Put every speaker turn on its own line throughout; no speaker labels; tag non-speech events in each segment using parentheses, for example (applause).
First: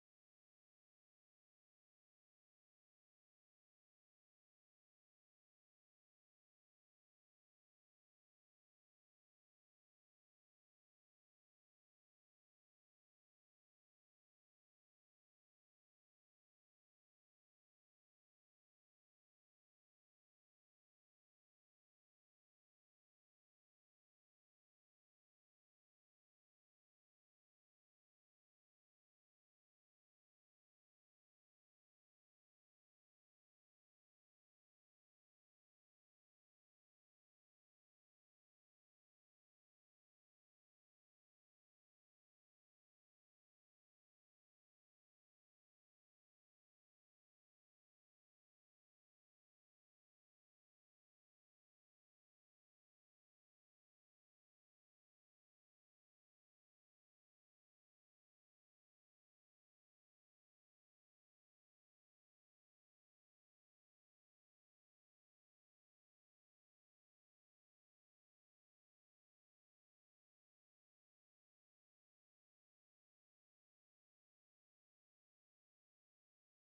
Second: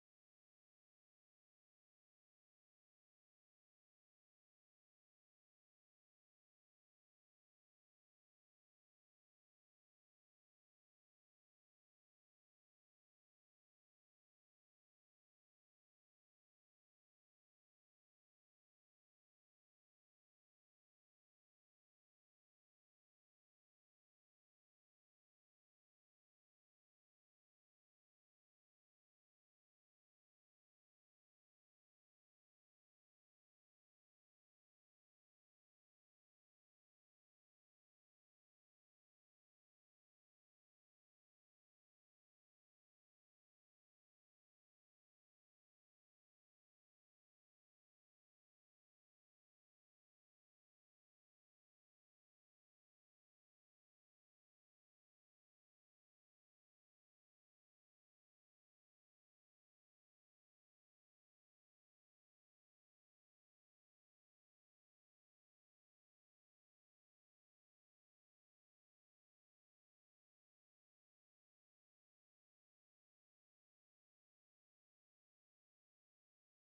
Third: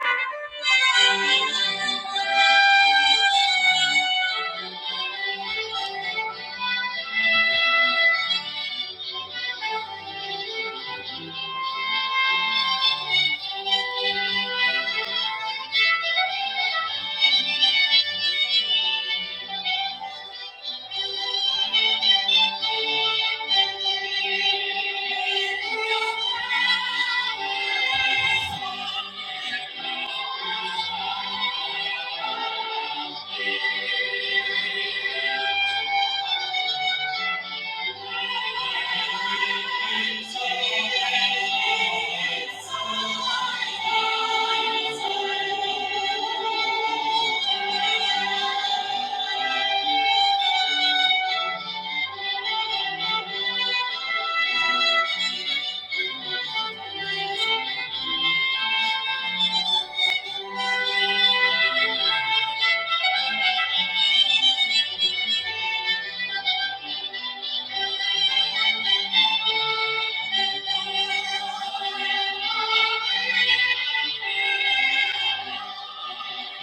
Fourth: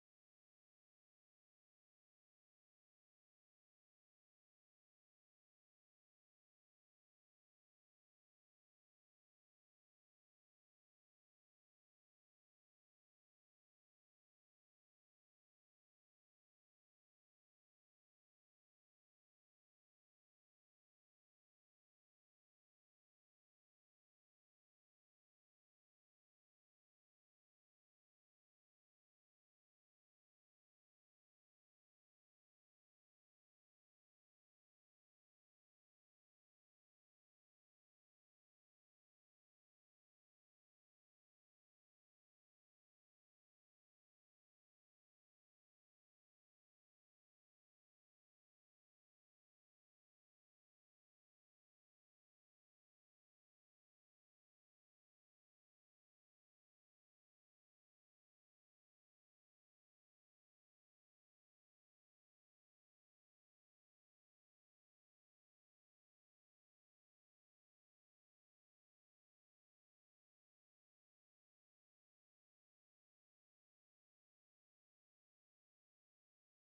Thank you. Thank you.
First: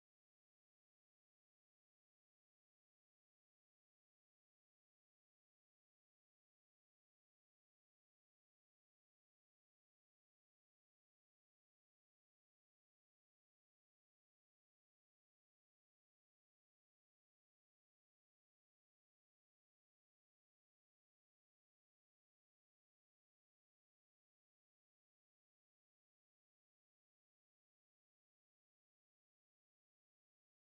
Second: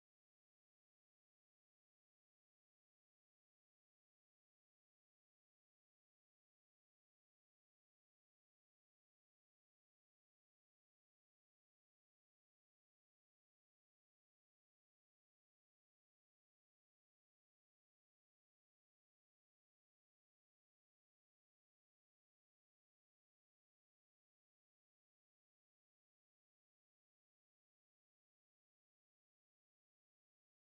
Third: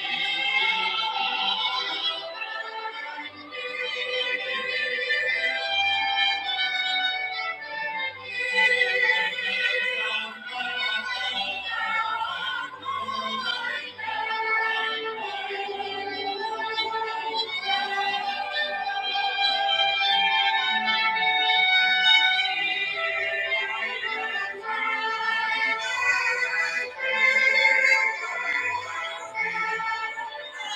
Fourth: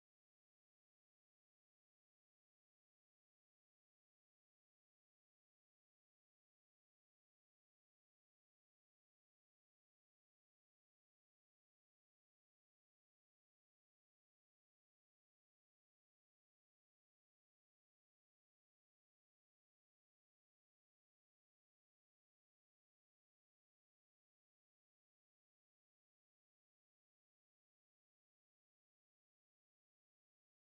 Thank you. Thank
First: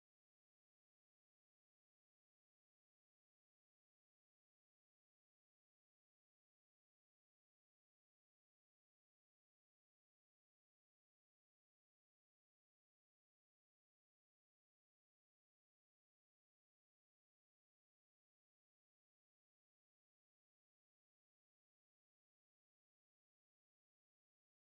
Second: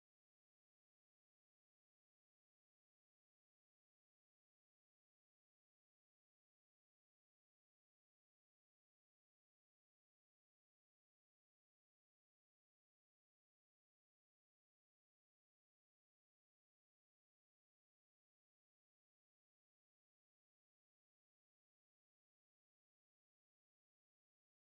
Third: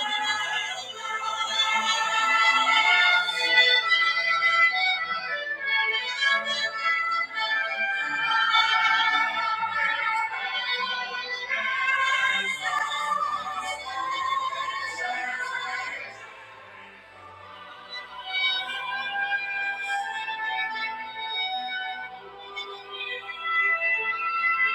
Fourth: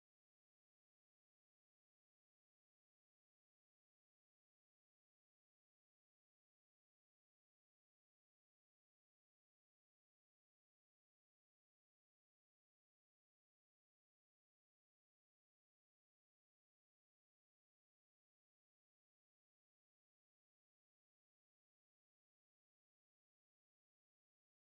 you.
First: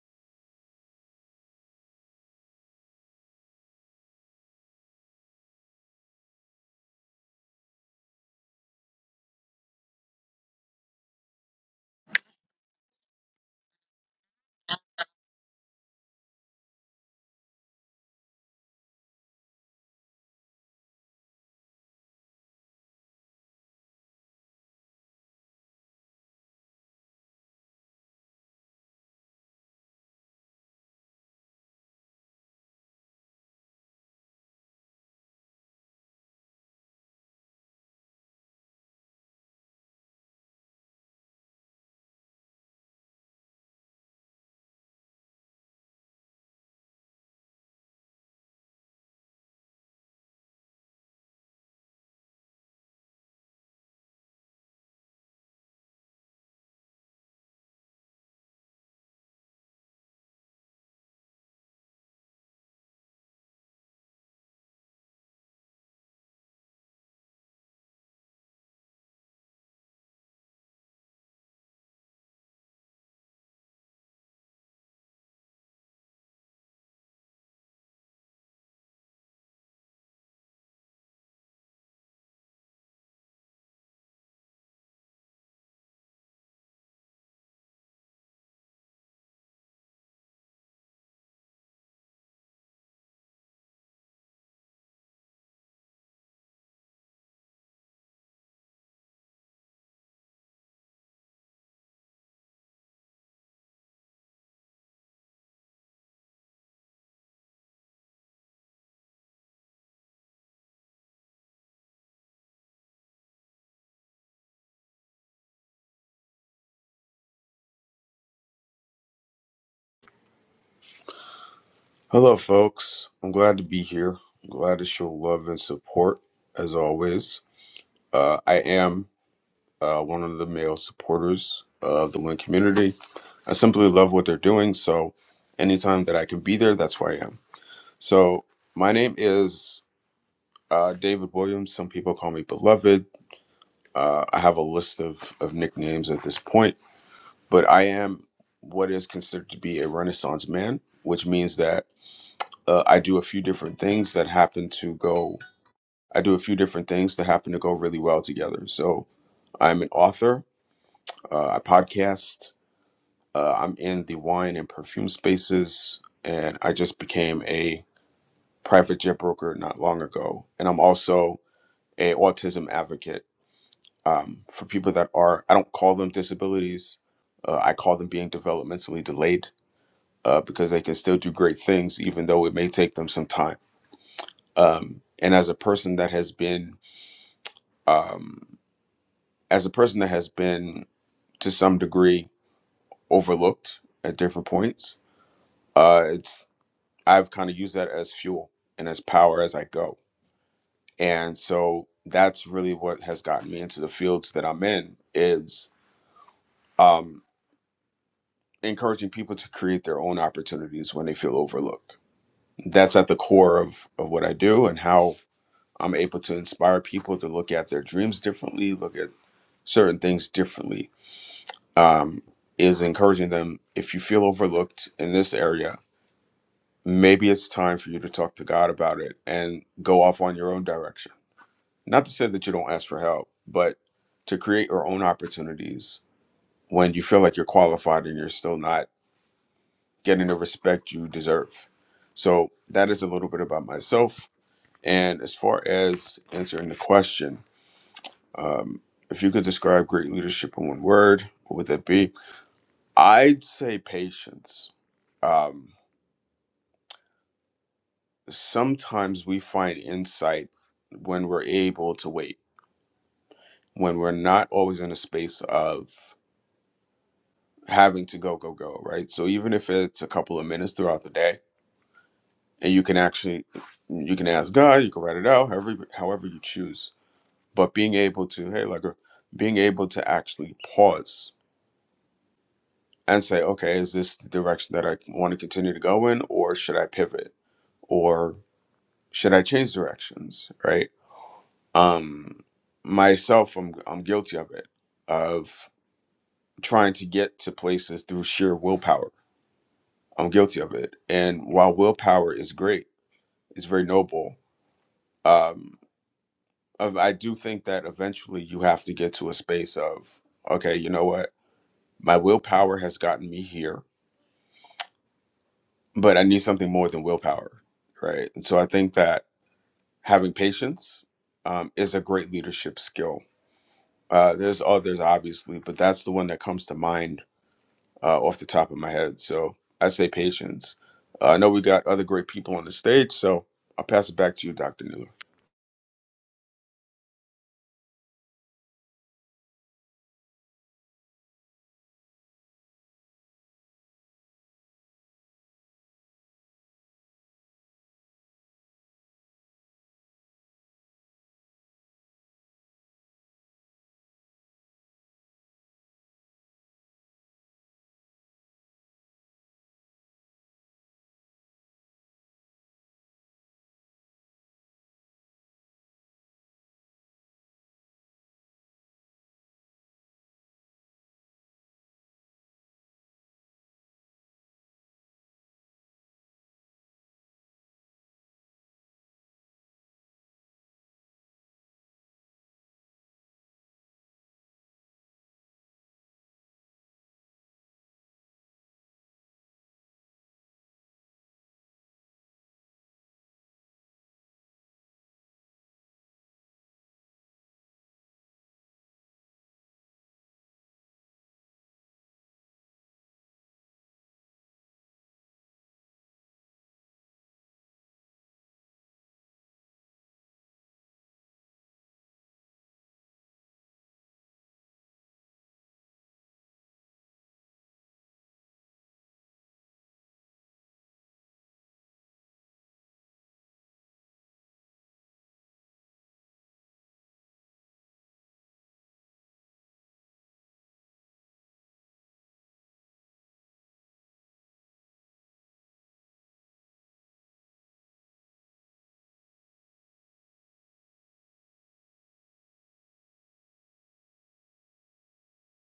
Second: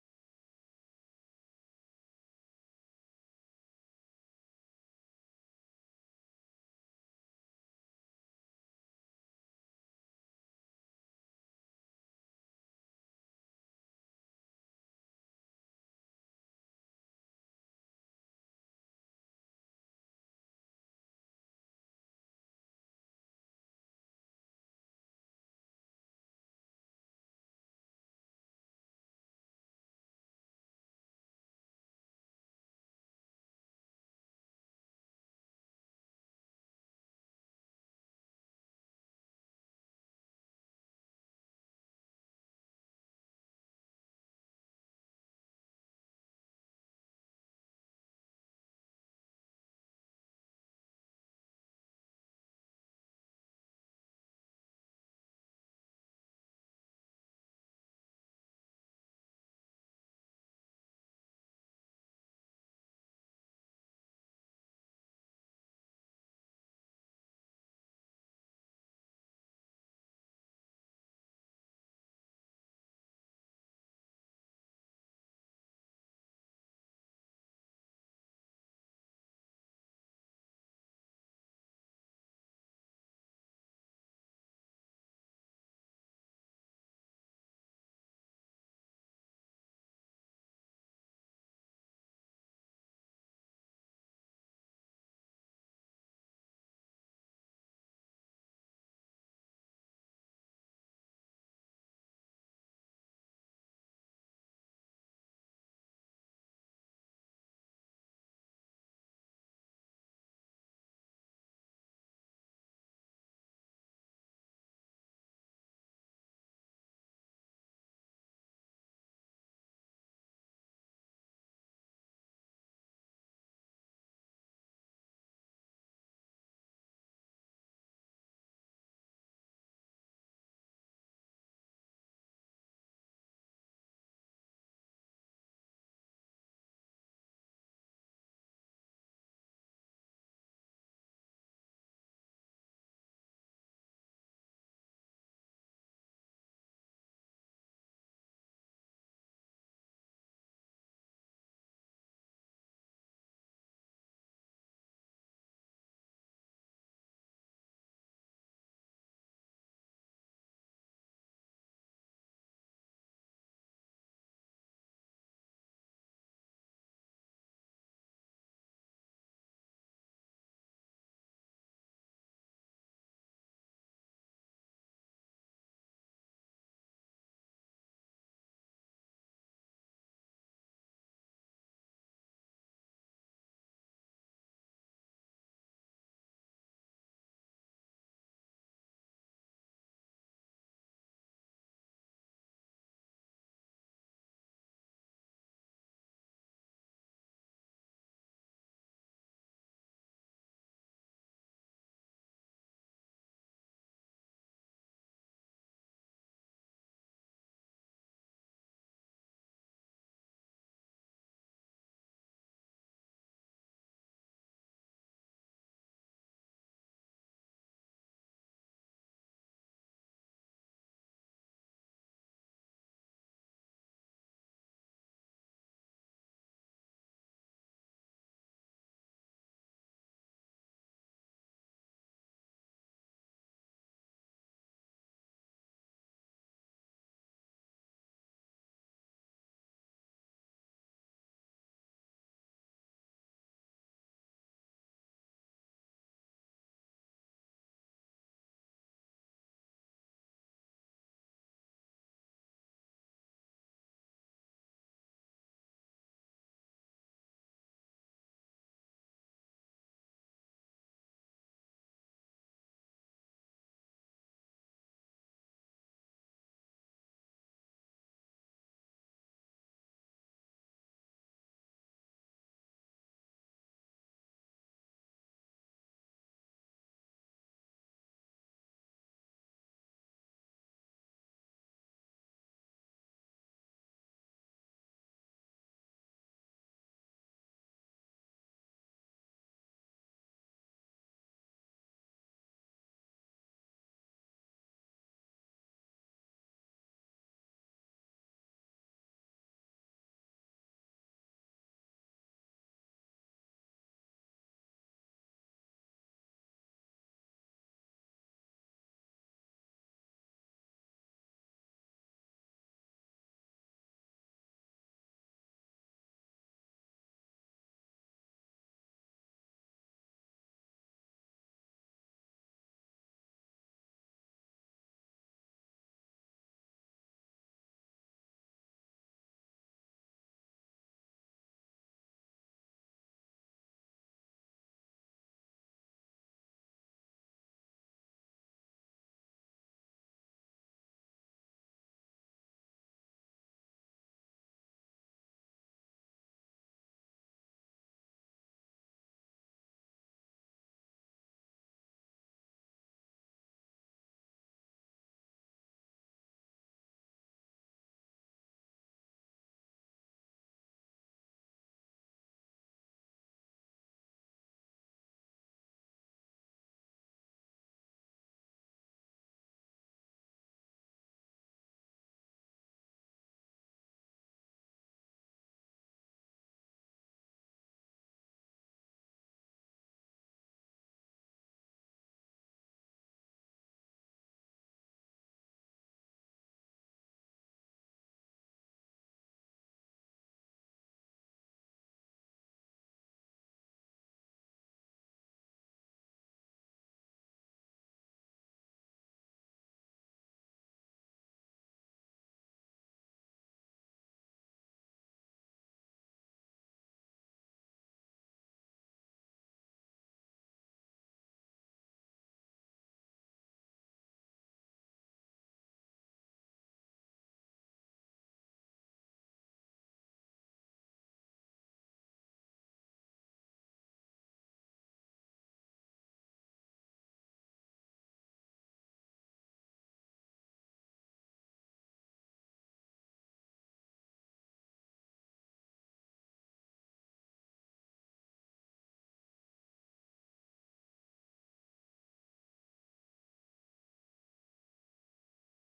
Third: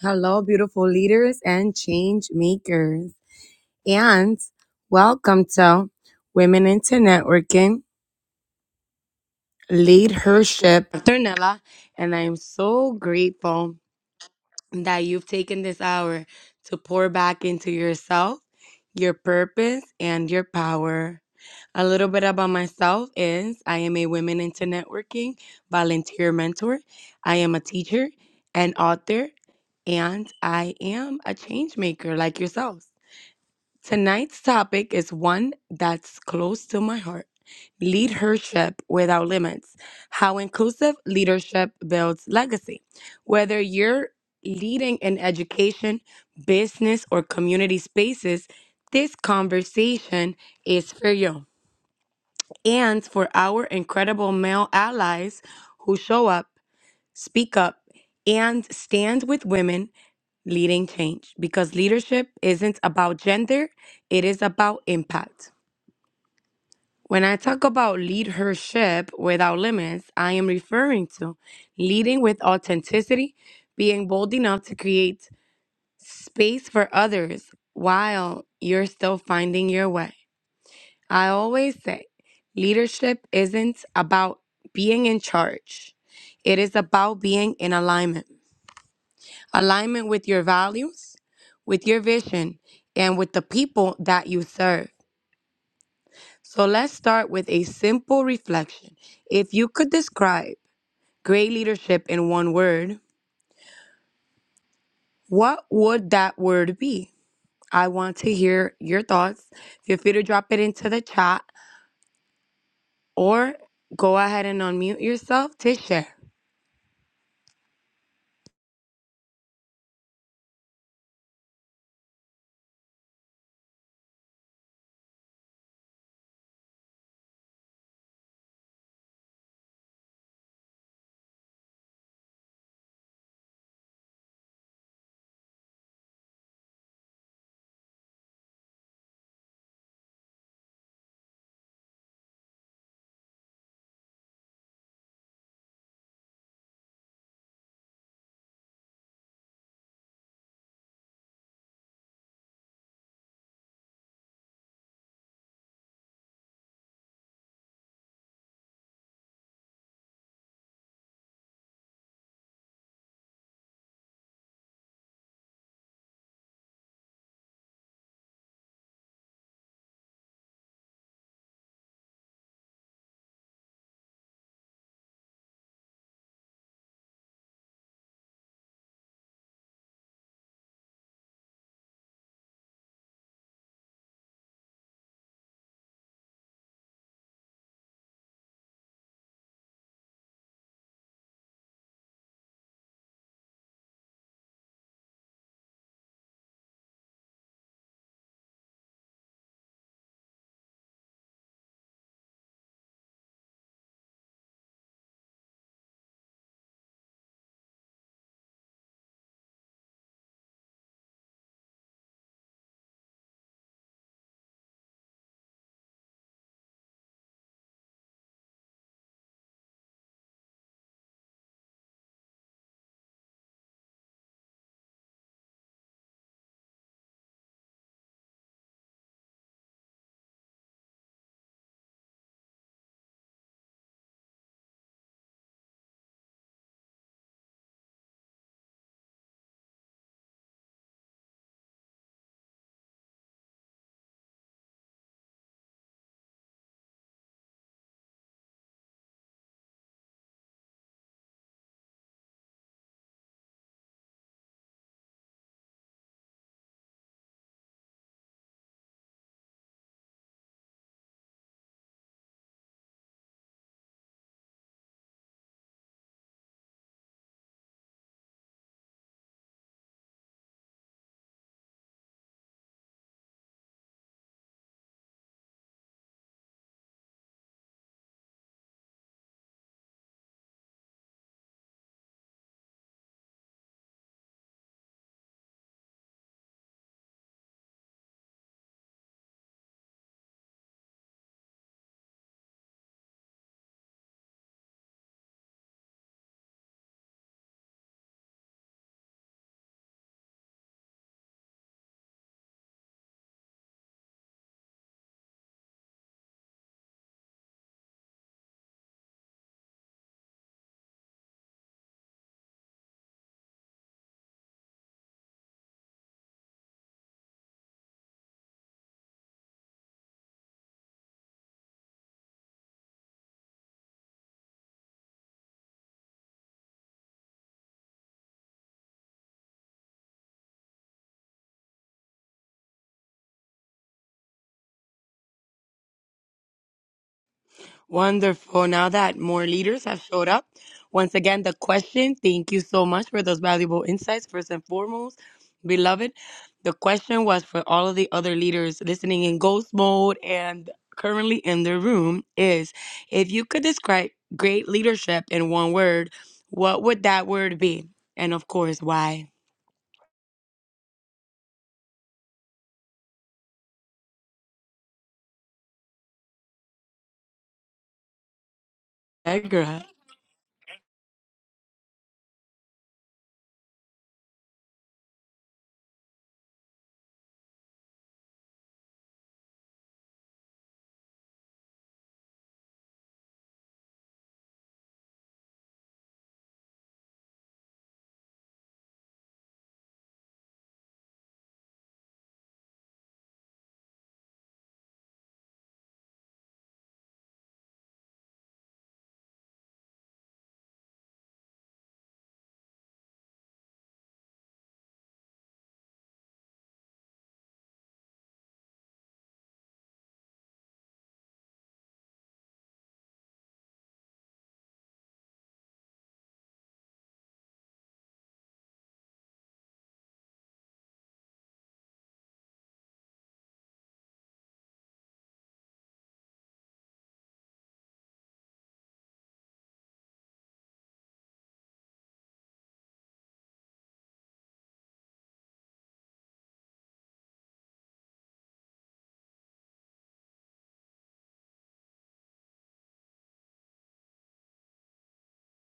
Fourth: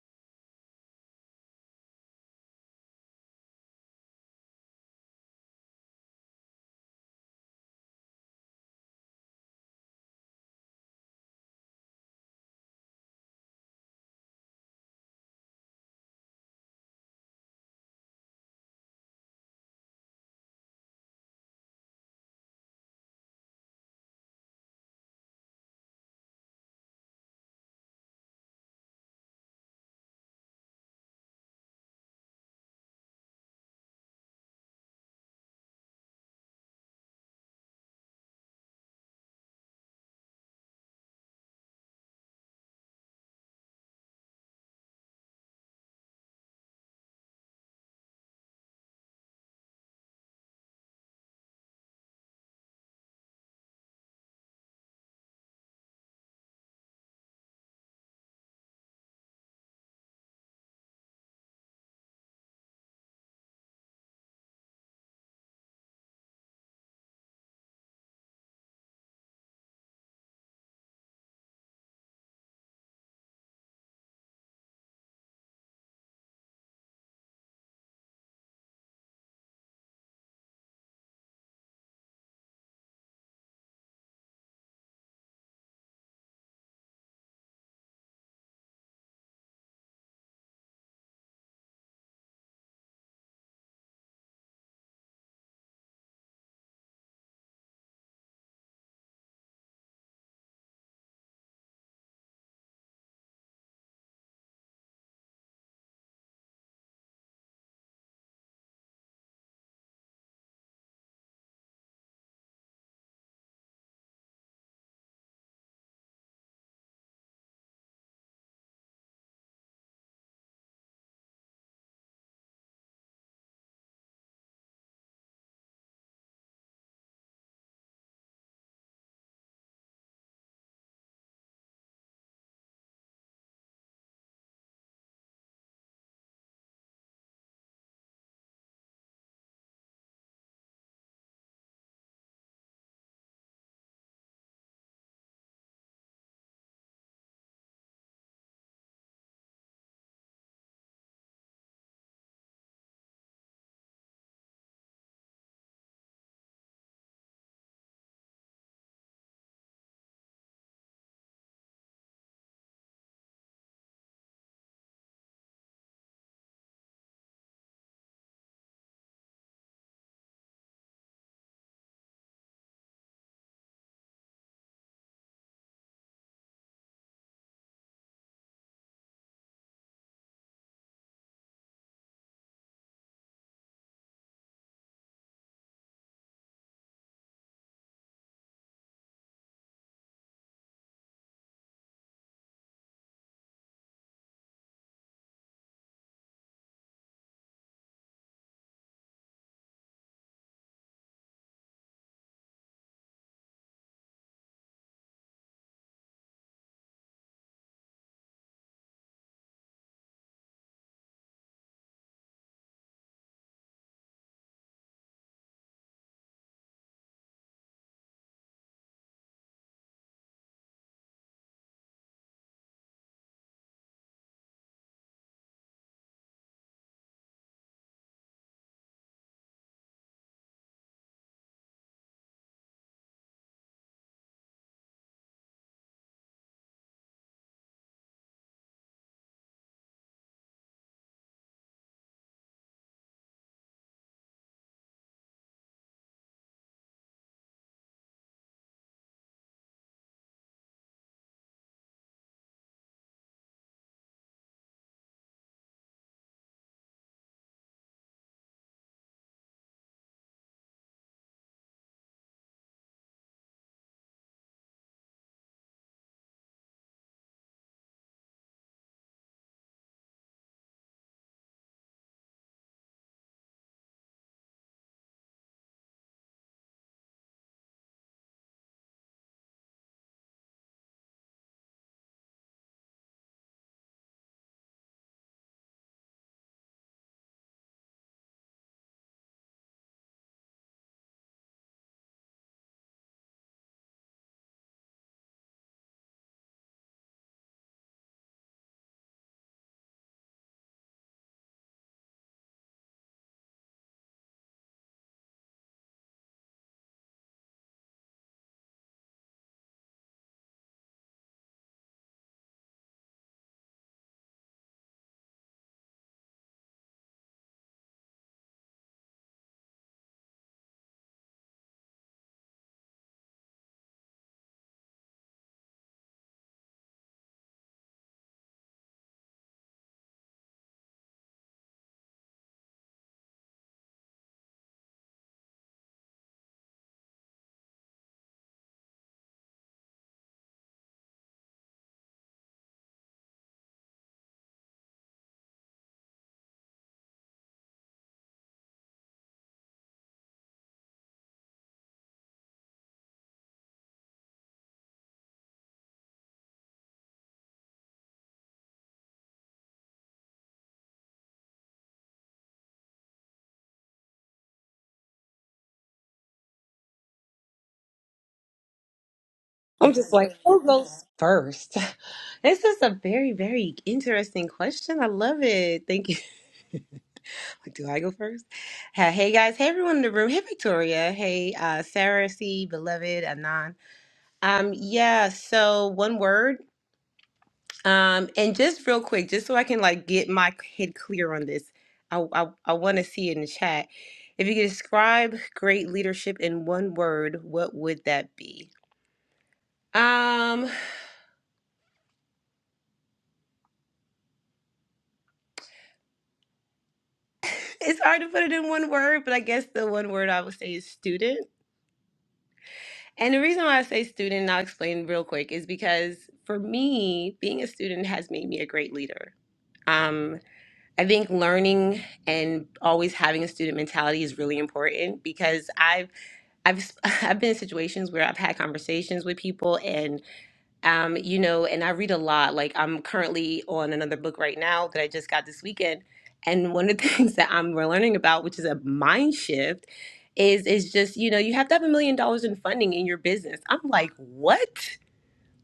Hello, beautiful leaders and change makers, and welcome to Women into Networking Leadership. Dr. Nella, and I am so grateful. that you've taken this hour to pour back into yourself, your purpose, and your power. A little bit about myself is I am a women into networking volunteer mentor. I am a teacher and author, and I am a change maker like yourselves. Tonight's topic is one that's close to my heart leadership without limits. How inclusive leadership builds legacy. Whether you're leading in education, business, or community spaces, this conversation is for you and for our incredible male allies who show up speak up, and stand with women leading change because leadership isn't about gender, it is about impact. When I talk about leadership without limits, I am referring to leading with authenticity, being bold enough to create space for others while you're still finding your way. I always say leadership isn't about being in charge, it is about being in alignment. alignment with your values, with your vision, and with the people that you serve. So let's start with a simple reflection. If you could describe great leadership in one word, what would that word be? I want to hear your thoughts. Feel free to drop it into the chat or go ahead and unmute yourself to share.
Hello, folks. I'm glad to be here. I'm glad to show love and support, as always. Uh, I am uh, one of the male supporters of the Lynn community. I simply love what they're doing, so anytime that I can be there, that's where I am. So, my name is uh, David Williams. Some people call me Beloved. Uh, I have a list of, of nicknames at this point, but I am what is considered to be a Renaissance man, which means that uh, I do a few different things that happen to go I do a few different things that happen to go really well together. So I'm an author. Uh, I podcast. Uh, I'm in the wine and perfume spaces, and I just became a private jet broker not long ago. And I'm also a autism advocate um, for people that are. I don't call them disabilities. Uh, I call them being developmentally delayed uh, because they can still do great things, even though it may take them some time. Um, and as a person that has been um, as a person that has been to some degree overlooked at different points. Uh, it's I've kind of used that as fuel and as power as I go, and so that's really what has gotten me into the fields that I'm in is um, encouraging people to create their own opportunities when they feel overlooked. That's at the core of of what I do and how I'm able to inspire people to look at their dreams differently, look at certain things differently. Um, is encouraging them if you feel overlooked in this area maybe it's time for you to talk to God about it and go off on your own direction. Not to say that you don't ask for help, but to create your own opportunities when you feel like you're qualified and you're still not getting the respect you deserve. So, that is a little bit about myself. And as far as answering the question, um, if you could describe great leadership in one word, what would that be? I'd say patience. Um, sometimes we find insight when we're able to wait when we're not always in a space of having to go go go right so even if it's a couple of minutes throughout the day and you can actually you can ask god you can write it out however however you choose but being able to hey like uh, being able to actually pause and say okay is this the direction that i want to continue to go in or should i pivot or should i change directions right um myself i'm i'm guilty of it of trying to get to places through sheer willpower I'm guilty of it. And while willpower is great, it's very noble. Um, of- I do think that eventually you have to get to a space of, okay, you know what? My willpower has gotten me here, but I need something more than willpower, right? And so I think that having patience um, is a great leadership skill. Uh, there's others, obviously, but that's the one that comes to mind uh, off the top of my head. So I say patience. Uh, I know we got other great people on the stage, so I'll pass it back to you, Dr. Newell.
Wonderful. Now that more leaders have showed up, once again, the question thank you so much for those valuable insights, first and foremost, beloved. The question was for all of the other leaders listening in ghost mode and currently in the room is if you could describe great leadership in one word, what would that word be? And of course, why? Allegra.
I'm just like, who goes first? (laughs) This is a very, very interesting question. I love it. Thank you. (laughs) Like, Do I go first? Ha- Hey guys, hey everyone in the room. Hey Victoria. Hey uh, Sarah C, beloved Anon. Um, yeah. So one word. Um, and just real quick, just so I can like get my head clear on this, I I, I want to see it in the chat. If you could describe great leadership in one word, what would that be? Um. It's hard to put it in one word, but I guess the one word I would say is student. And the reason why I say student, and I'll explain real quick, is because for me, being a student has made me a great leader. Um, I think learning and always having a student mentality is really important because I've I've (laughs) I've been in situations where I've had conversations with people um, you know, and I read a lot. Like I'm currently on another book right now that I just got this weekend, and one of the (laughs) things that I'm learning about, which is a mind shift, is is just you know you have to have a million dollars in funding in your business. I'm like, what?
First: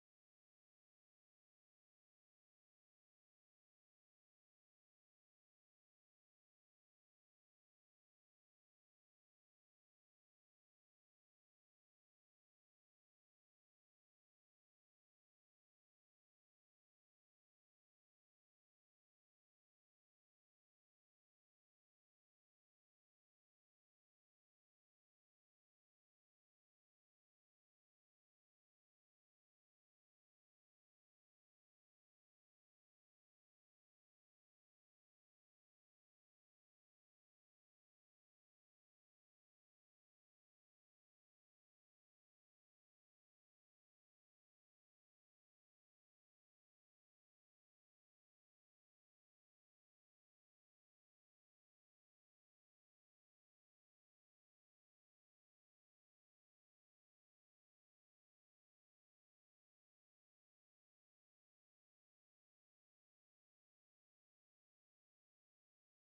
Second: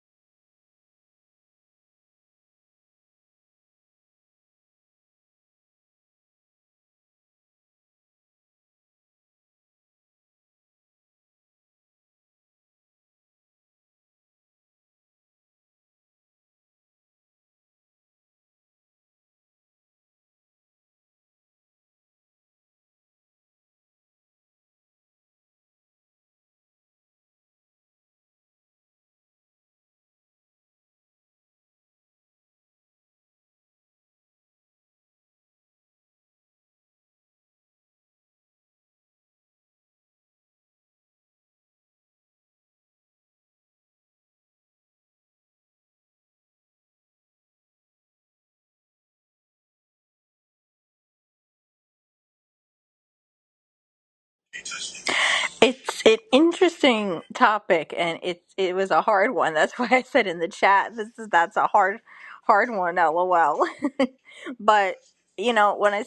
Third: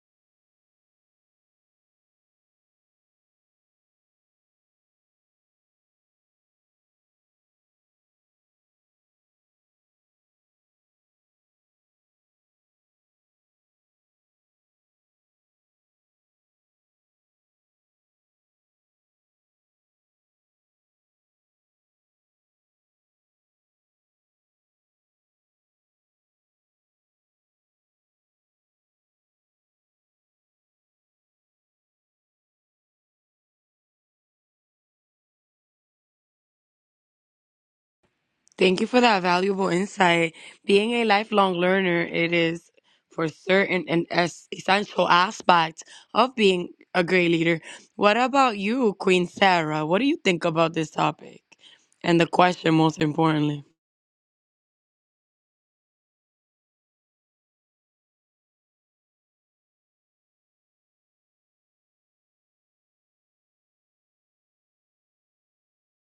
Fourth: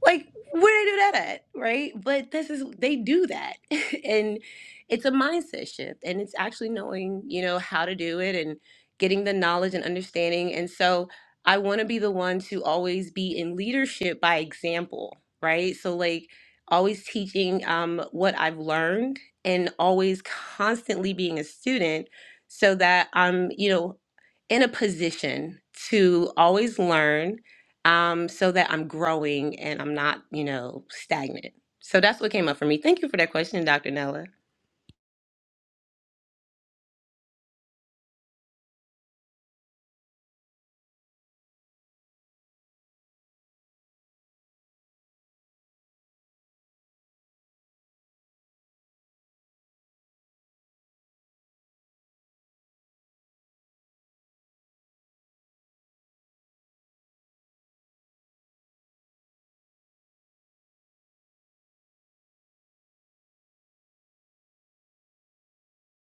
like where they do that at right but this is they do that (laughs) and it's a mindset shift and it's actually knowing you know how to do it and getting the knowledge and understanding and so i want to be the one to always be in leadership by example right so like always teaching um, what i've learned and always constantly being a student so that i'm you know in a position to always learn um, so that I'm growing and I'm not, you know, stagnant. So that's what came up for me. Thank you for that question, Dr. Nella.
Thank you for that valuable insight. Being a lifelong learner, it is for certain an es- essential aspect of being a great leader. What about you, Queen Sarah? What do you think about this topic and the question, most importantly?
It's an interesting topic, and it it was a hard one. That's (laughs) why I said in the chat, this is that's a hard, hard one. LOL. (laughs) but you know, when I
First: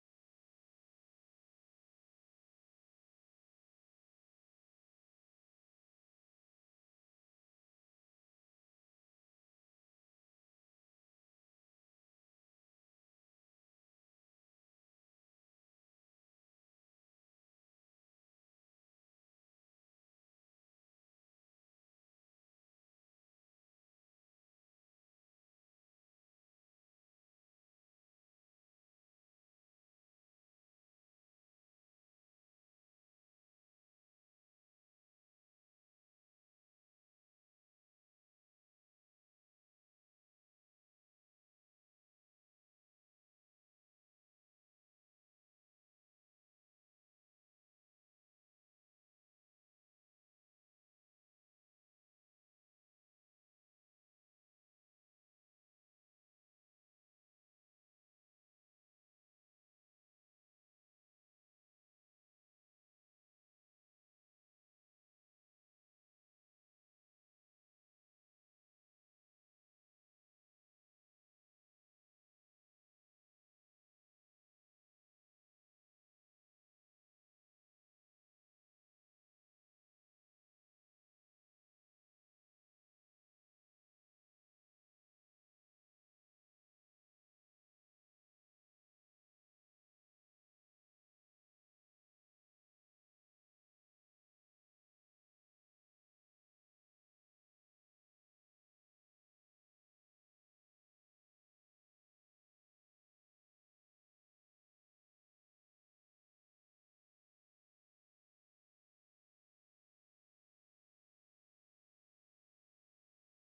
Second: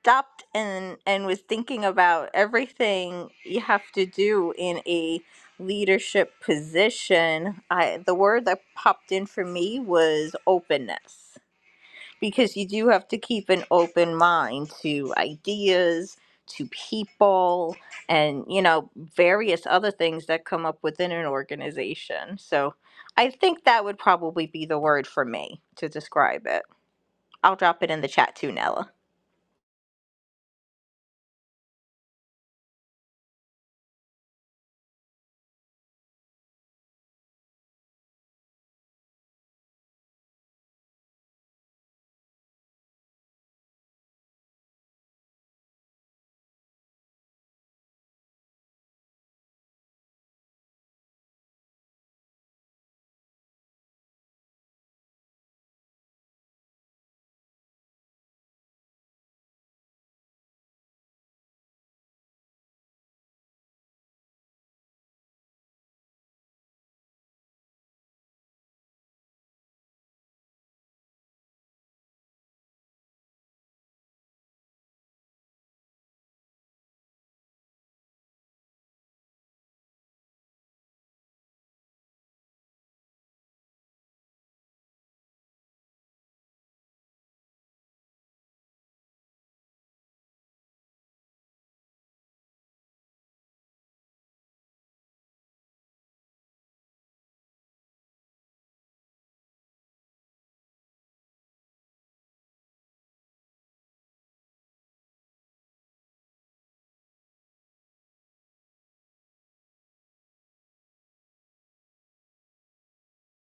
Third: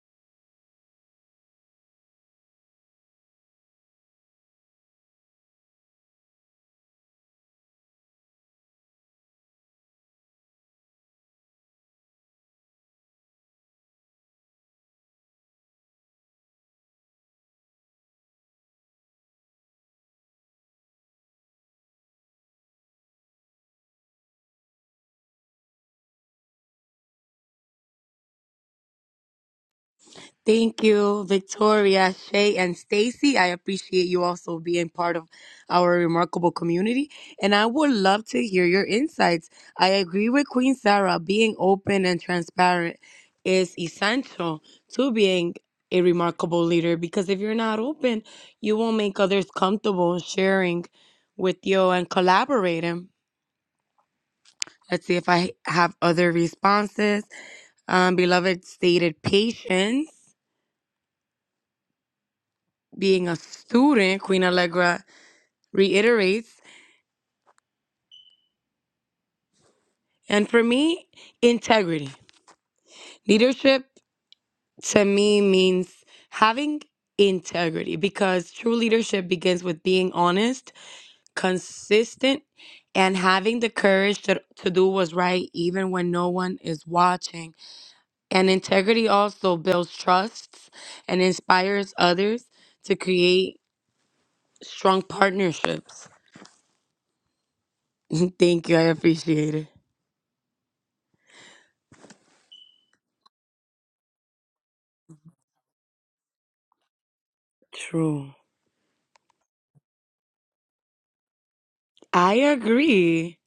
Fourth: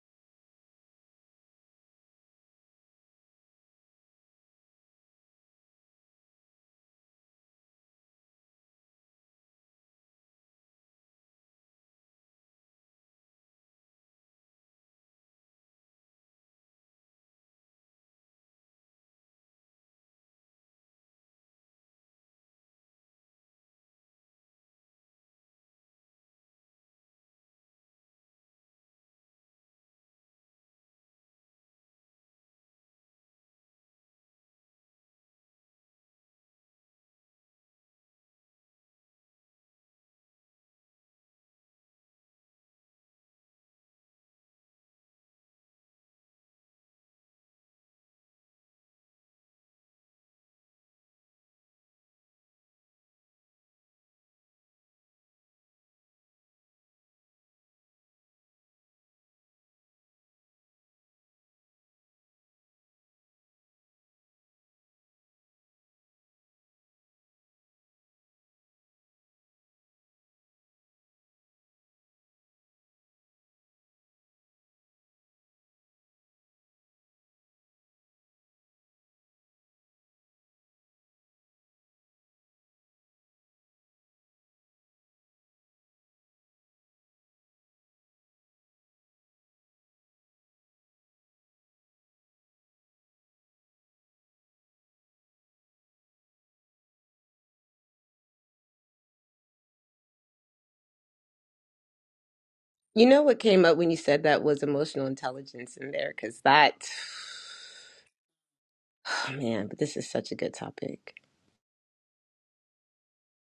stopped and and was thinking about everything you have to do in a leadership position, I the word that popped in for me was openness because you do have to keep an open mind to ideas, to people, and you know, various other things that come up within an organization. So I think that would probably be the word for me to describe it. I'll drop it in the chat too, Nella.
Thank you, Victoria, Shay, and Stacy. I appreciate you also being part of our remarkable community. And I would love to hear your insights. I agree with Queen Sarah. Being open and transparent is essential to being a remarkable leader because if you're not open, you won't make others comfortable sharing with you and collaborating. Let's see if I have other responses. Um, beloved stated patience. being a student, Queen Allegra reiterates. And for me, integrity. Leadership to me means having integrity because true leadership begins with being honest, consistent, and having the courage to, to do what's right even when no one is watching. And integrity also builds trusts and inspires others to create strong partnerships. Thank you. I appreciate it.
You know what came up when you said that was emotional intelligence in there, because that,
True.
(sighs) oh man, but this is such a good topic.
I agree.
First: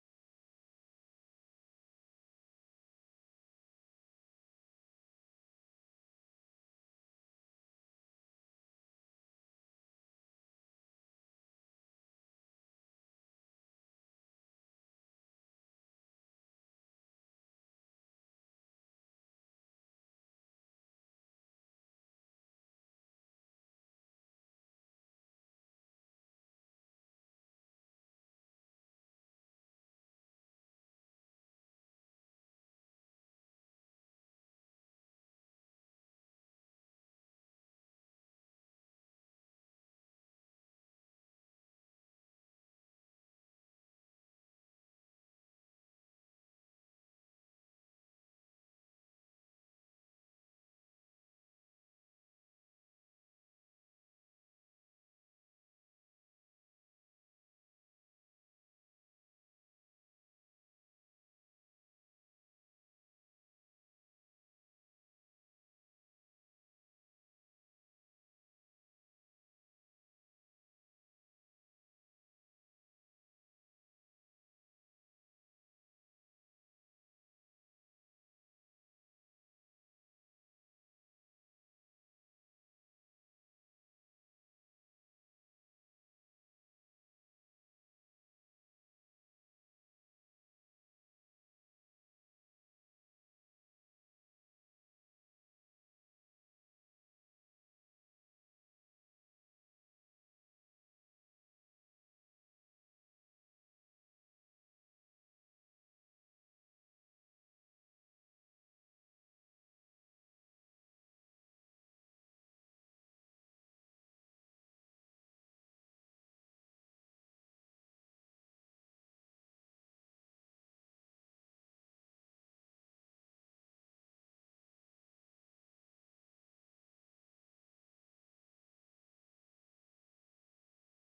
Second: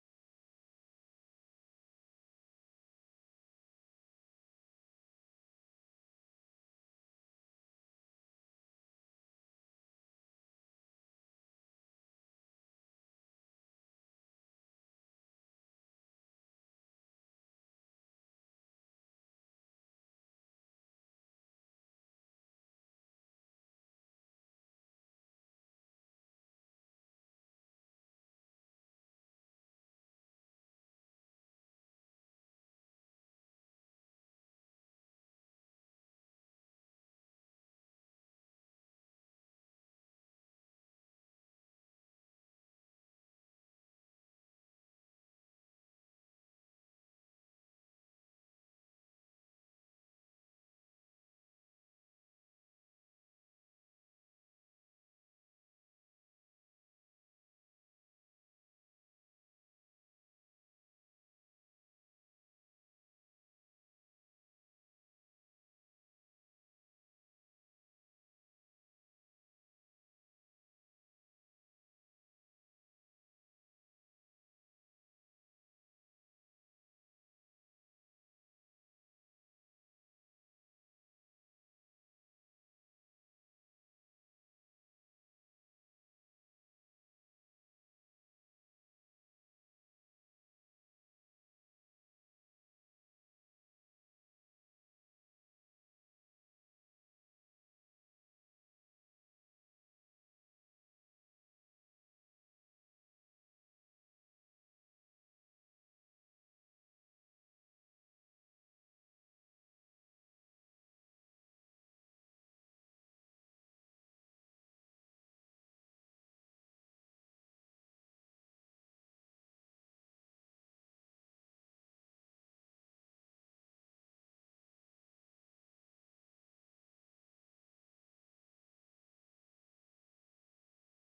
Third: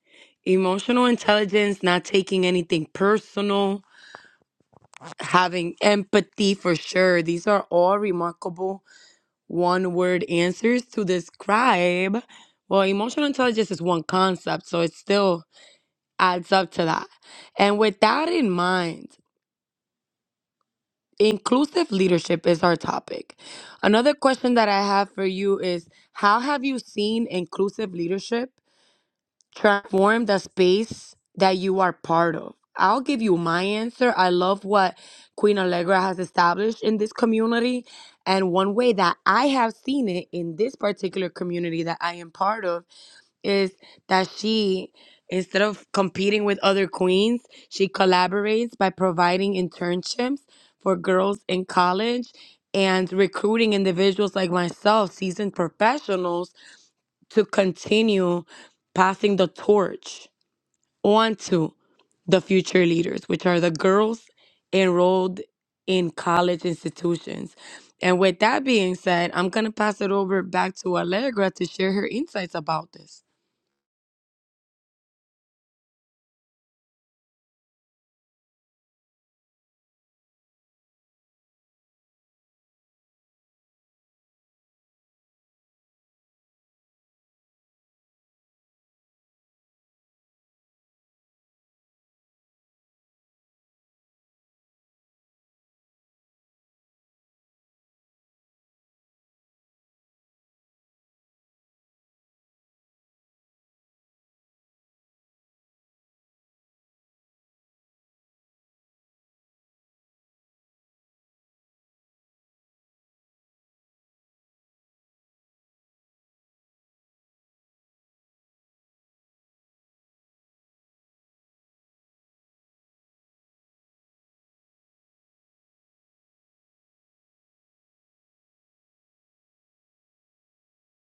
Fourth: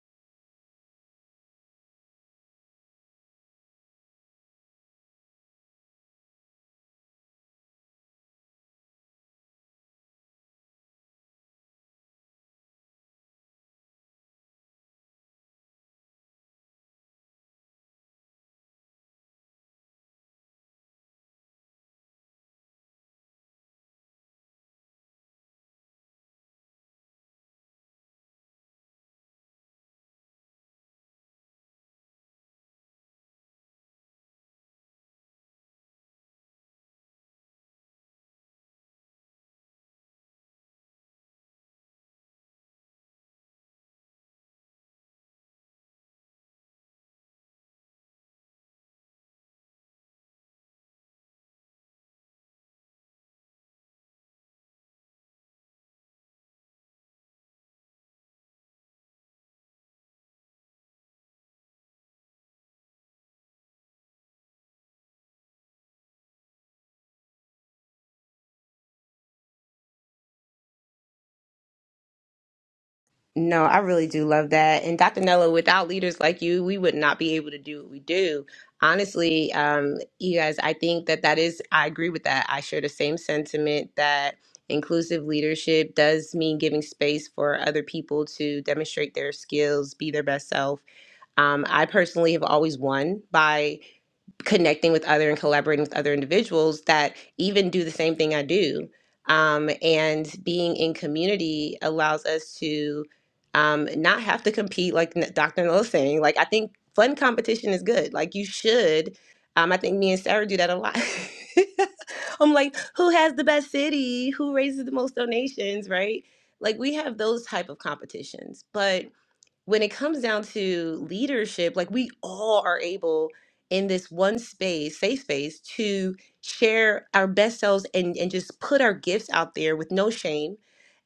Emotional intelligence, not taking anything personal, having empathy for sure. These are all remarkable one word answers to describe. Well, emotional intelligence is one concept, so it still adds up to that. And with that in mind, inclusive leadership is our topic. Another question that I have for you is How have you seen inclusive leadership? transform the space that you are part of. I'll give you my answer. I love what Queen Allegra has established in this community. And one way that I have seen it in this particular community that I am part of is that she, instead of competing with other queens, she collaborates by providing internships for girls in college and recruiting individuals like myself, seasoned professionals to continue passing the torch on to the future leaders, which are the girls enrolled in college institutions. And with that being said, I'm going to pass it over back to Allegra to share her insights about this.
No, I really do love that. And Dr. Nella, without leaders like you, we would not be able to do what we do. Honestly, um, you guys, I think that that is, I agree with that. I share the same sentiment that inclusive leadership does mean giving space for other people to demonstrate their skills, be their best self. Um, I personally have always won by connecting with other and collaborating with other individuals that even do the same thing I do. Um, and being in community allows us to um, not have to compete, like N- Dr. Noel saying. Like, I think fun competition is good. Like, you should. Um, I think me and Sarah do that a lot. (laughs) I'm like, who has the best city? Who raises the most donations? Right? Like, we have those type of competitions, but when it comes down to leadership, like we all are able in this one space, safe space, to share our best selves and and just put our gifts out there with no shame.